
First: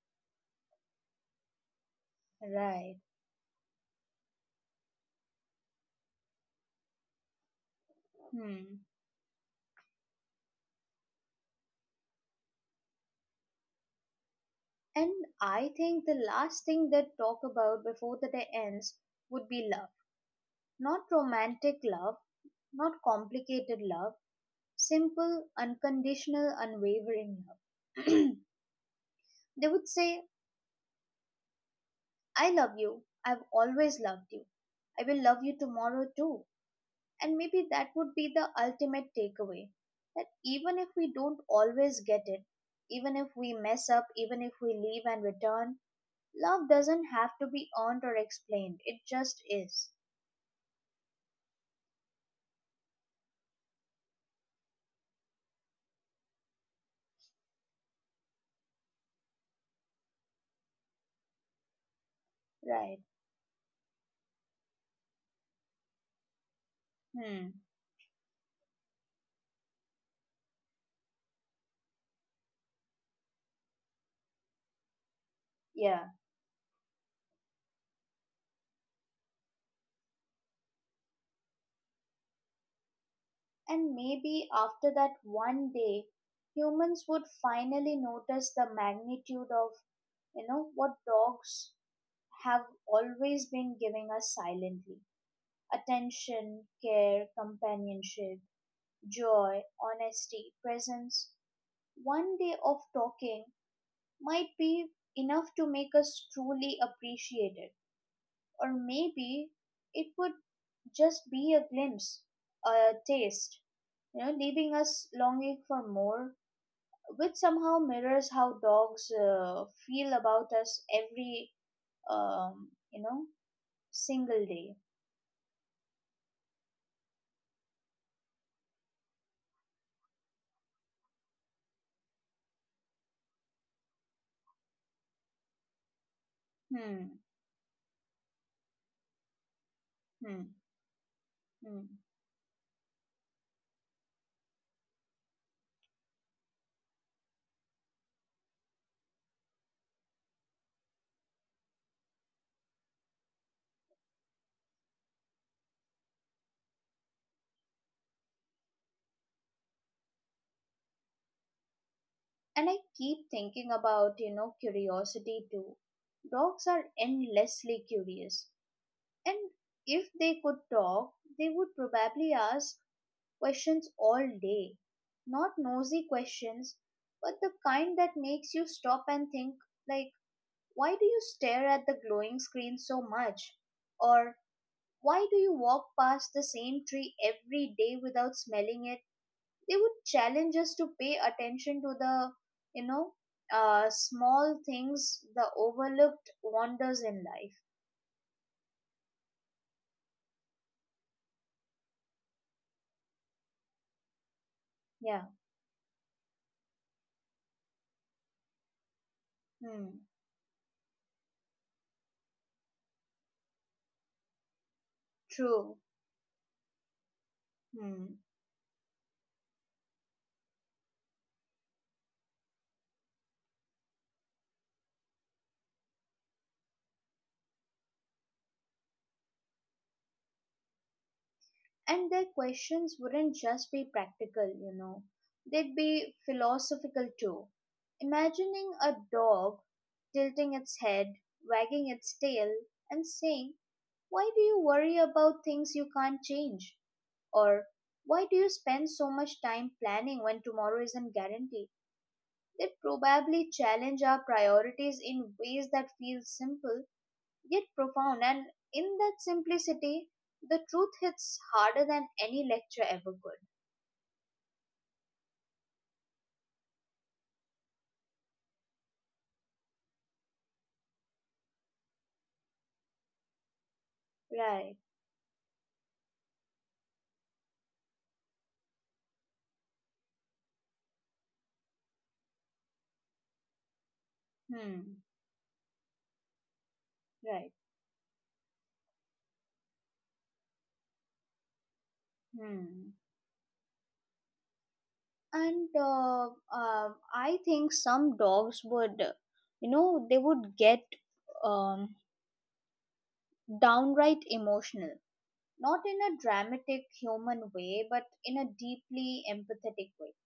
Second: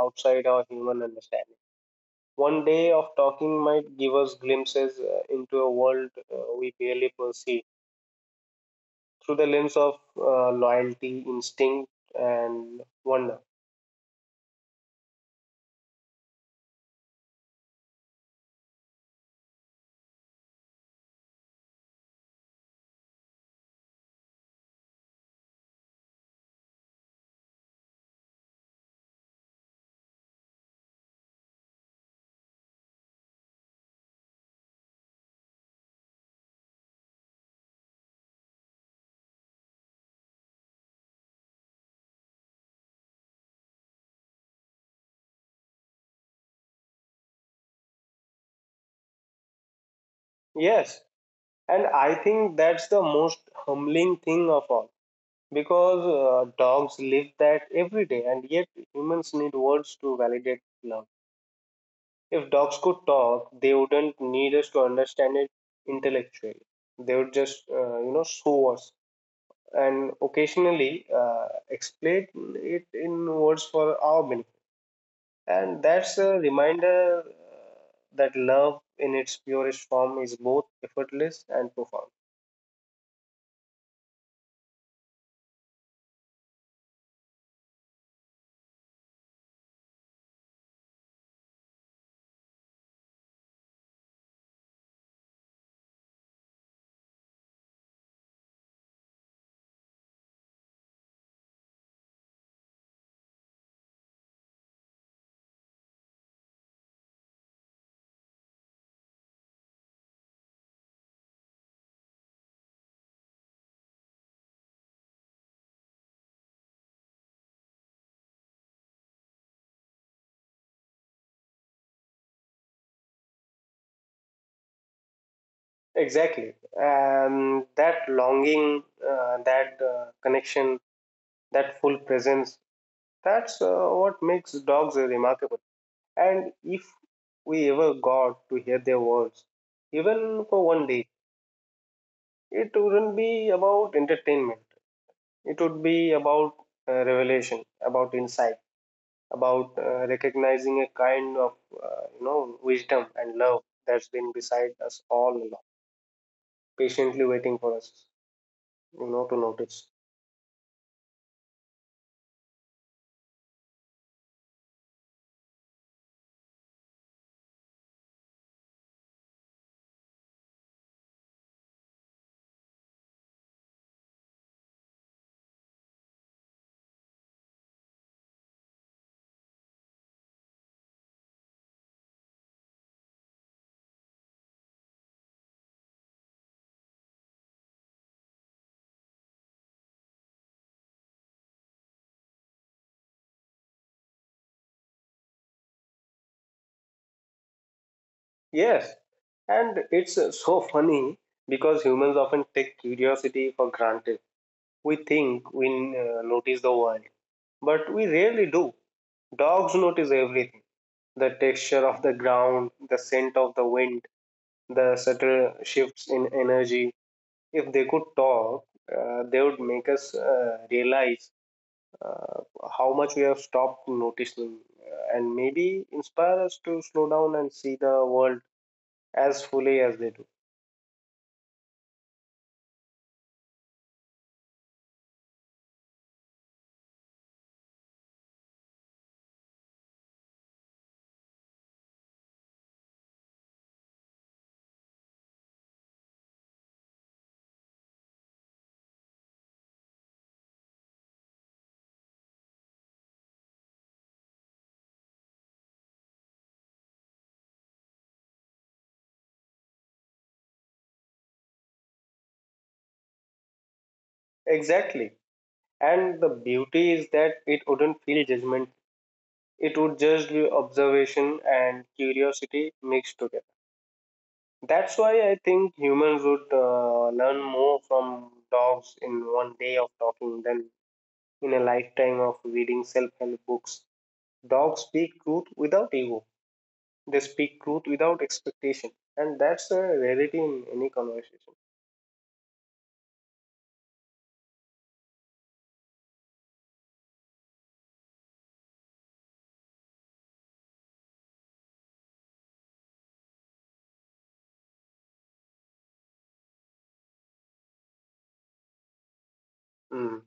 Speaker 2: outside our human understanding. One day
Speaker 1: right.
Speaker 2: of talking might give us glimpses into a world we barely perceive,
Speaker 1: Hmm.
Speaker 2: through the lens of loyalty, instinct, and wonder.
Speaker 1: And I think the last thing they'd talk about before the day ends would be love. Not romantic love, not complicated love, simple, unconditional, unwavering love. [CLEARS THROAT] They would say, I love you. I've always loved you. I will love you tomorrow too. And maybe that would be the ultimate takeaway that even if we don't always get it, even if we mess up, even if we leave and return, love doesn't have to be earned or explained, it just is.
Speaker 2: Yes, and I think that's the most humbling thing of all, because dogs live that every day, and yet humans need words to validate love. If dogs could
Speaker 1: Right.
Speaker 2: talk, they wouldn't need us to understand it intellectually. They would
Speaker 1: Hmm.
Speaker 2: just, show us, and occasionally explain it in words for our benefit. And
Speaker 1: Yeah.
Speaker 2: that's a reminder that love in its purest form is both effortless and profound.
Speaker 1: And maybe after that one day, humans would finally notice the magnitude of, what dogs have always been giving us silently attention, care, companionship, joy, honesty, presence. One day of talking might be enough to make us truly appreciate it. Or maybe it would just be a glimpse, a taste, leaving us longing for more, which somehow mirrors how dogs feel about us every, um, you know, single day.
Speaker 2: Exactly. And that longing, that connection, that full presence, that's what makes dogs remarkable. And if
Speaker 1: Hmm,
Speaker 2: we ever got to hear their words, even
Speaker 1: hmm,
Speaker 2: for one day,
Speaker 1: hmm.
Speaker 2: it wouldn't be about entertainment. It would be about revelation, about insight, about recognizing a kind of, wisdom and love that's been beside us all along, patiently waiting for us to notice.
Speaker 1: And I keep thinking about, curiosity too. Dogs are endlessly curious, and if they could talk, they would probably ask questions all day. Not nosy questions, but the kind that makes you stop and think, like, why do you stare at the glowing screen so much? Or why do you walk past the same tree every day without smelling it? They would challenge us to pay attention to the, you know, uh, small things, the overlooked wonders in life.
Speaker 2: Yes, and it's so funny because humans often take curiosity for granted. We
Speaker 1: Yeah.
Speaker 2: think we notice the world, but we rarely do. Dogs
Speaker 1: Hmm.
Speaker 2: notice everything: the texture of the ground, the scent of the wind, the
Speaker 1: True.
Speaker 2: subtle shifts in energy. If they
Speaker 1: Hmm.
Speaker 2: could talk, they would make us realize uh, how much we have stopped noticing, and maybe inspire us to slow down and see the world as fully as they do.
Speaker 1: And their questions wouldn't just be practical, they'd be philosophical too. Imagining a dog tilting its head, wagging its tail, and saying, why do you worry about things you can't change? Or, why do you spend so much time planning when tomorrow isn't guaranteed? They'd probably challenge our priorities in ways that feel simple yet profound. And in that simplicity, the truth hits harder than any lecture ever could.
Speaker 2: Exactly. And the beauty is that it wouldn't feel judgment. It would just be observation and curiosity mixed together.
Speaker 1: Right.
Speaker 2: That's why I think humans would learn more from dogs in one day of talking than in a lifetime of reading self help books. Dogs
Speaker 1: Hmm.
Speaker 2: speak truth without ego, they
Speaker 1: Right.
Speaker 2: speak truth without expectation. And that's a rarity in any conversation.
Speaker 1: Hmm. And I think some dogs would, they would get um, downright emotional. Not in a dramatic human way, but in a deeply empathetic way.
Speaker 2: Mm,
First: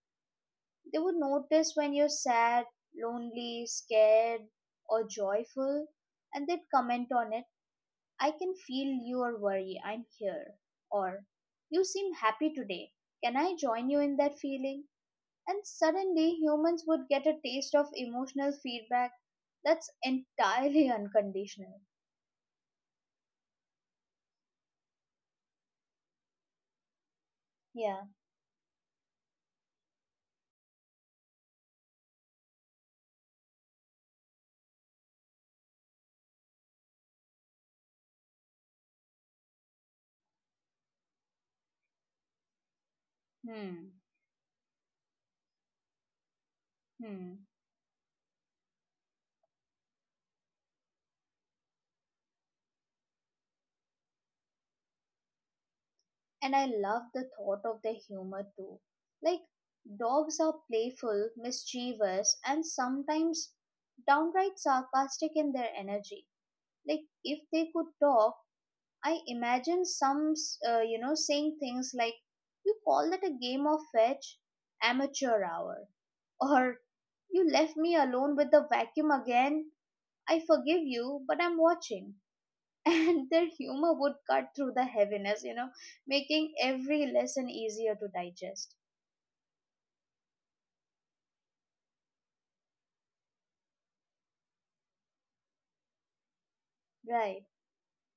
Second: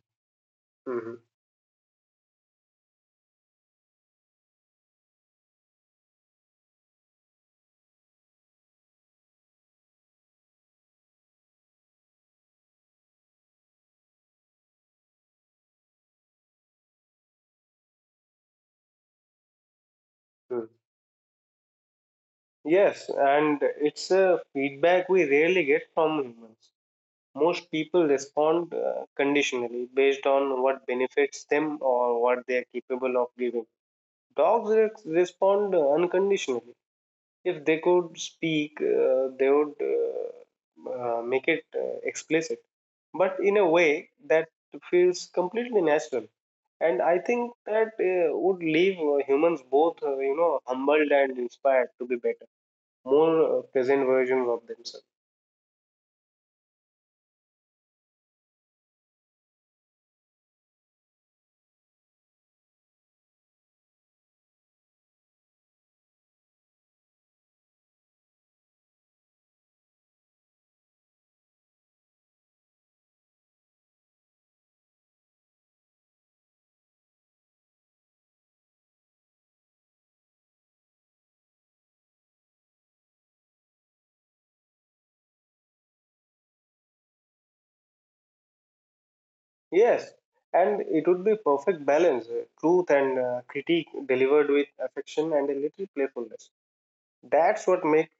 Speaker 1: They would
Speaker 2: mhm,
Speaker 1: notice when you're sad, lonely, scared, or joyful, and they'd comment on it. I can feel your worry. I'm here. Or, you seem happy today. Can I join you in that feeling? And suddenly, humans would get a taste of emotional feedback that's
Speaker 2: mm.
Speaker 1: entirely [LAUGHS] unconditional.
Speaker 2: Yes, and it's a feedback we rarely get from humans. Most people
Speaker 1: Yeah.
Speaker 2: respond conditionally based on what benefits them or what they are capable of giving. Dogs respond unconditionally. If they could speak, they would make it explicit, but in a
Speaker 1: Hmm.
Speaker 2: way that feels completely natural. And I
Speaker 1: Hmm.
Speaker 2: think that would leave humans both, humbled and inspired to be better, more present versions of themselves.
Speaker 1: And I love the thought of the humor too. Like, dogs are playful, mischievous, and sometimes downright sarcastic in their energy. Like, if they could talk, I imagine some saying things like, "You call that a game of fetch, amateur hour," [LAUGHS] or "You left me alone with the vacuum again. I forgive you, but I'm watching." [LAUGHS] And their humor would cut through the heaviness, making every lesson easier to digest.
Speaker 2: Yes, and it would be perfect balance, truth and critique delivered with affection and a little playfulness.
Speaker 1: Right.
Speaker 2: That's what make,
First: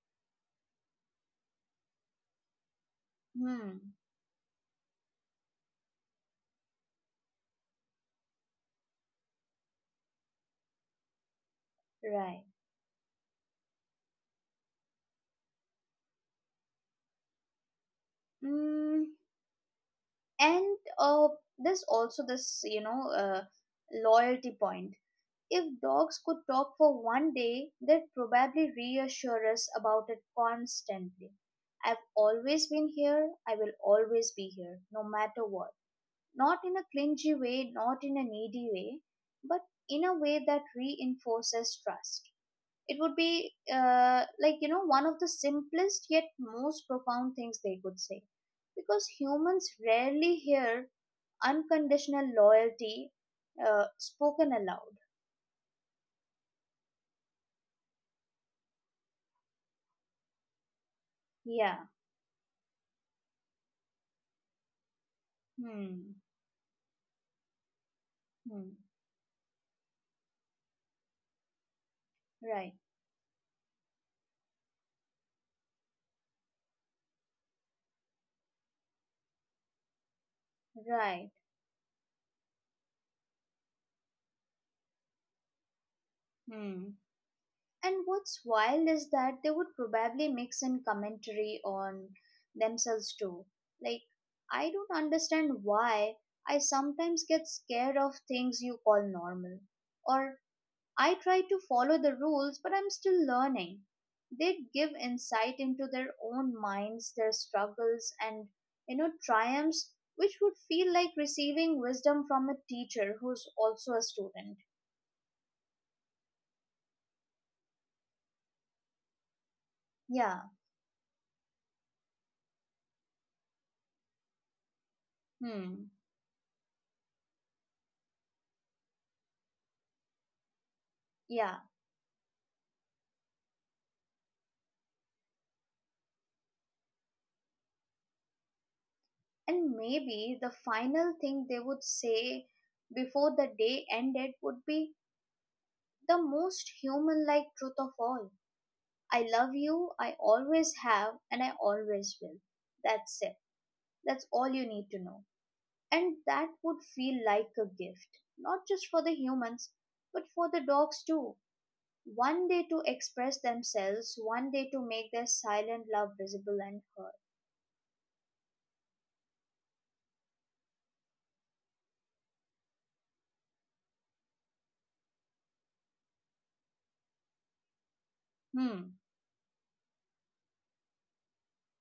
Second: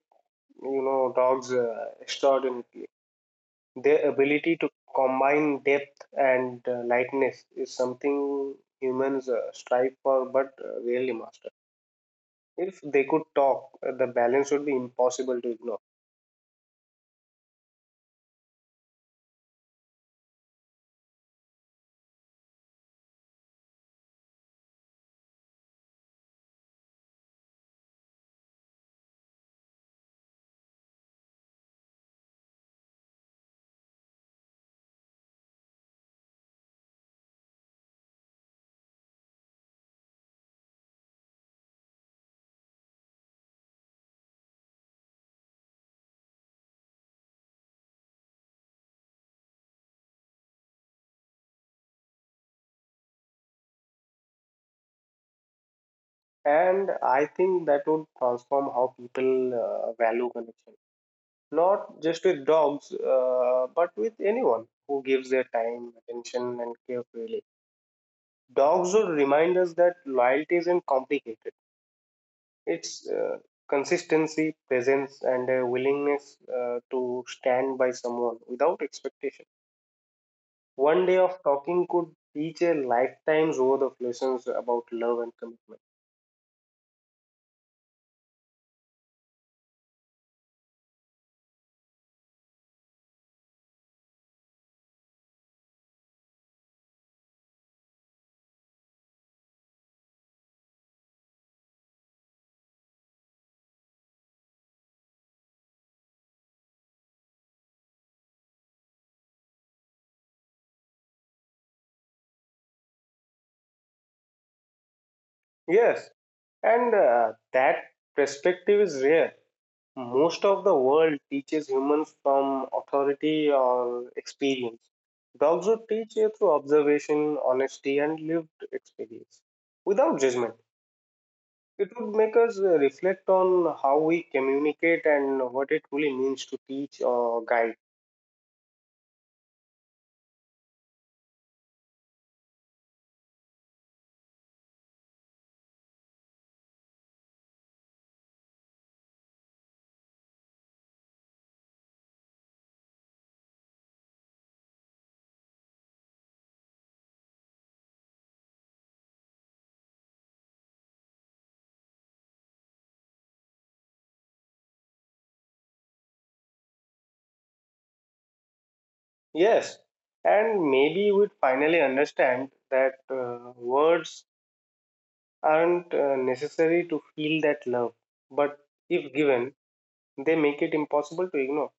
Speaker 2: you know, dogs extraordinary.
Speaker 1: Hmm.
Speaker 2: Their ability to combine depth and lightness is something humans strive for, but rarely master.
Speaker 1: Right.
Speaker 2: If they could talk, the balance would be impossible to ignore.
Speaker 1: Mm. And there's also this, loyalty point. If dogs could talk for one day, they'd probably reassure us about it constantly. I've always been here, I will always be here, no matter what. Not in a clingy way, not in a needy way, but in a way that reinforces trust. It would be one of the simplest yet most profound things they could say. Because humans rarely hear unconditional loyalty spoken aloud.
Speaker 2: And I think that would transform how people value connection,
Speaker 1: Yeah.
Speaker 2: not just with dogs, but with anyone who gives their time,
Speaker 1: Hmm.
Speaker 2: attention, and care freely.
Speaker 1: Hmm.
Speaker 2: Dogs would remind us that loyalty isn't complicated.
Speaker 1: Right.
Speaker 2: It's consistency, presence, and a willingness to stand by someone without expectation. One day
Speaker 1: Right.
Speaker 2: of talking could teach a lifetime's worth of lessons about love and commitment.
Speaker 1: Hmm. And what's wild is that they would probably mix in commentary on themselves too. Like, I don't understand why I sometimes get scared of things you call normal. Or I try to follow the rules, but I'm still learning. They give insight into their own minds, their struggles, and triumphs, which would feel like receiving wisdom from a teacher who's also a student.
Speaker 2: Yes, and that perspective is rare.
Speaker 1: Yeah,
Speaker 2: Most of the world teaches humans from authority or experience. Dogs would
Speaker 1: hmm,
Speaker 2: teach you through observation, honesty, and lived experience without judgment.
Speaker 1: yeah.
Speaker 2: It would make us reflect on how we communicate and what it really means to teach or guide.
Speaker 1: And maybe the final thing they would say before the day ended would be the most human like truth of all. I love you, I always have, and I always will. That's it. That's all you need to know. And that would feel like a gift, not just for the humans, but for the dogs too. One day to express themselves, one day to make their silent love visible and heard.
Speaker 2: Yes, and maybe we'd finally understand that words aren't necessary to feel that love, but
Speaker 1: Hmm.
Speaker 2: if given, they make it impossible to ignore.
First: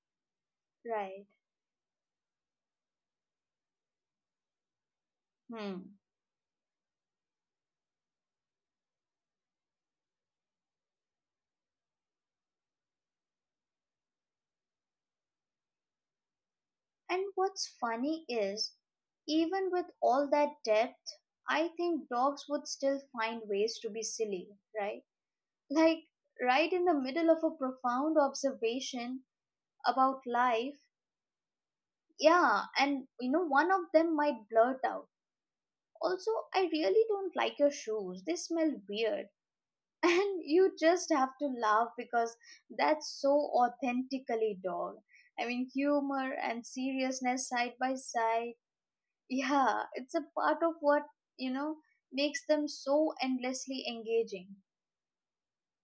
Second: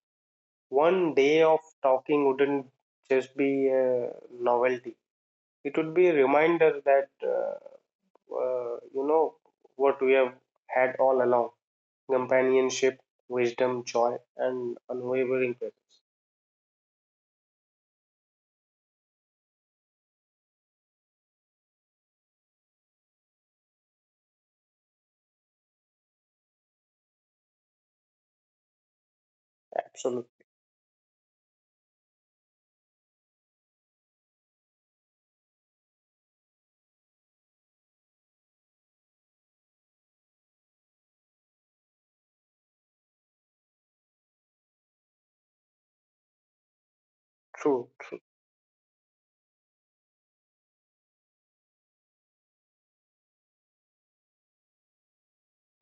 Speaker 2: One
Speaker 1: Right.
Speaker 2: day of talking wouldn't just be a novelty. It would
Speaker 1: Hmm.
Speaker 2: be a reminder that, uh, you know, what we have had all along: companionship, wisdom, joy, and unwavering presence.
Speaker 1: And what's funny is, even with all that depth, I think dogs would still find ways to be silly, right? Like, right in the middle of a profound observation about
Speaker 2: Absolute,
Speaker 1: life, yeah, and one of them might blurt out, also, I really don't like your shoes. They smell weird. [LAUGHS] And you just have to laugh because that's so authentically dog. I mean, humor and seriousness side
Speaker 2: true,
Speaker 1: by side. Yeah, it's a part of what, you know, makes them so endlessly engaging.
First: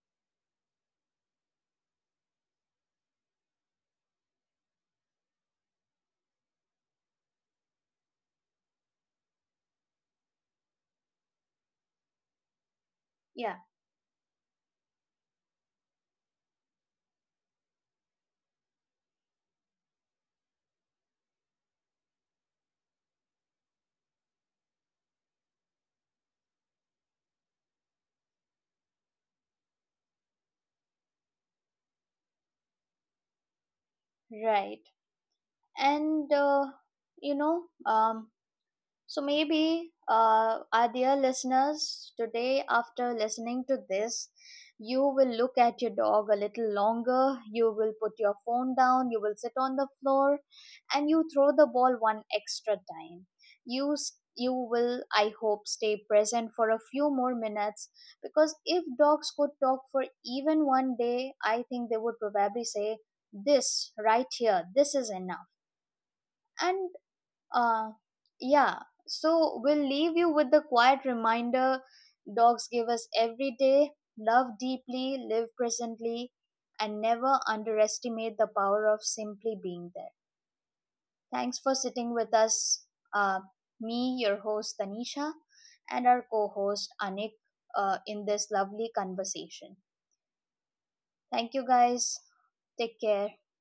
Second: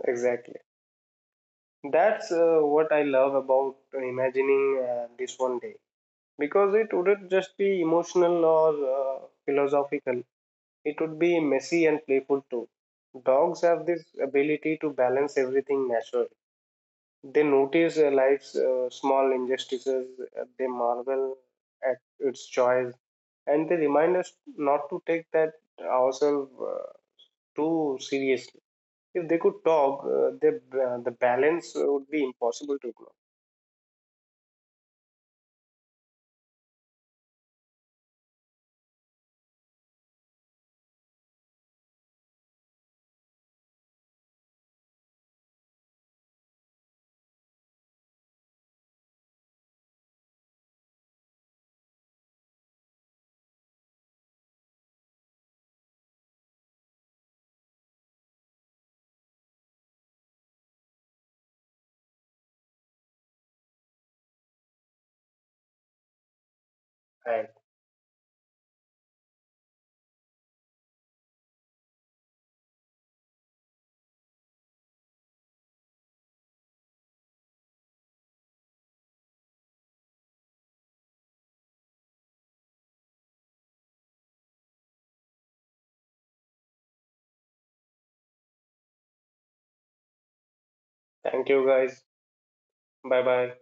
Speaker 2: exactly. That's what I love about imagining this one day, because it wouldn't just be emotional or philosophical. It would be messy and playful too.
Speaker 1: Yeah,
Speaker 2: Dogs have this ability to balance everything naturally. They notice life's small injustices, they marvel at its joys, and they remind us not to take that ourselves too seriously. If they could talk, the balance would be impossible to ignore.
Speaker 1: right. And, uh, you know, um, So maybe, our dear listeners, today after listening to this, you will look at your dog a little longer. You will put your phone down. You will sit on the floor, and you throw the ball one extra time. You will, I hope, stay present for a few more minutes because if dogs could talk for even one day, I think they would probably say, "This right here, this is enough." And
Speaker 2: And
Speaker 1: uh, yeah. So we'll leave you with the quiet reminder dogs give us every day. Love deeply, live presently, and never underestimate the power of simply being there. Thanks for sitting with us. Uh, Me, your host Tanisha, and our co host Anik in this lovely conversation.
Speaker 2: thank
Speaker 1: Thank
Speaker 2: you
Speaker 1: you
Speaker 2: guys.
Speaker 1: guys. Take
Speaker 2: Bye
Speaker 1: care.
Speaker 2: bye.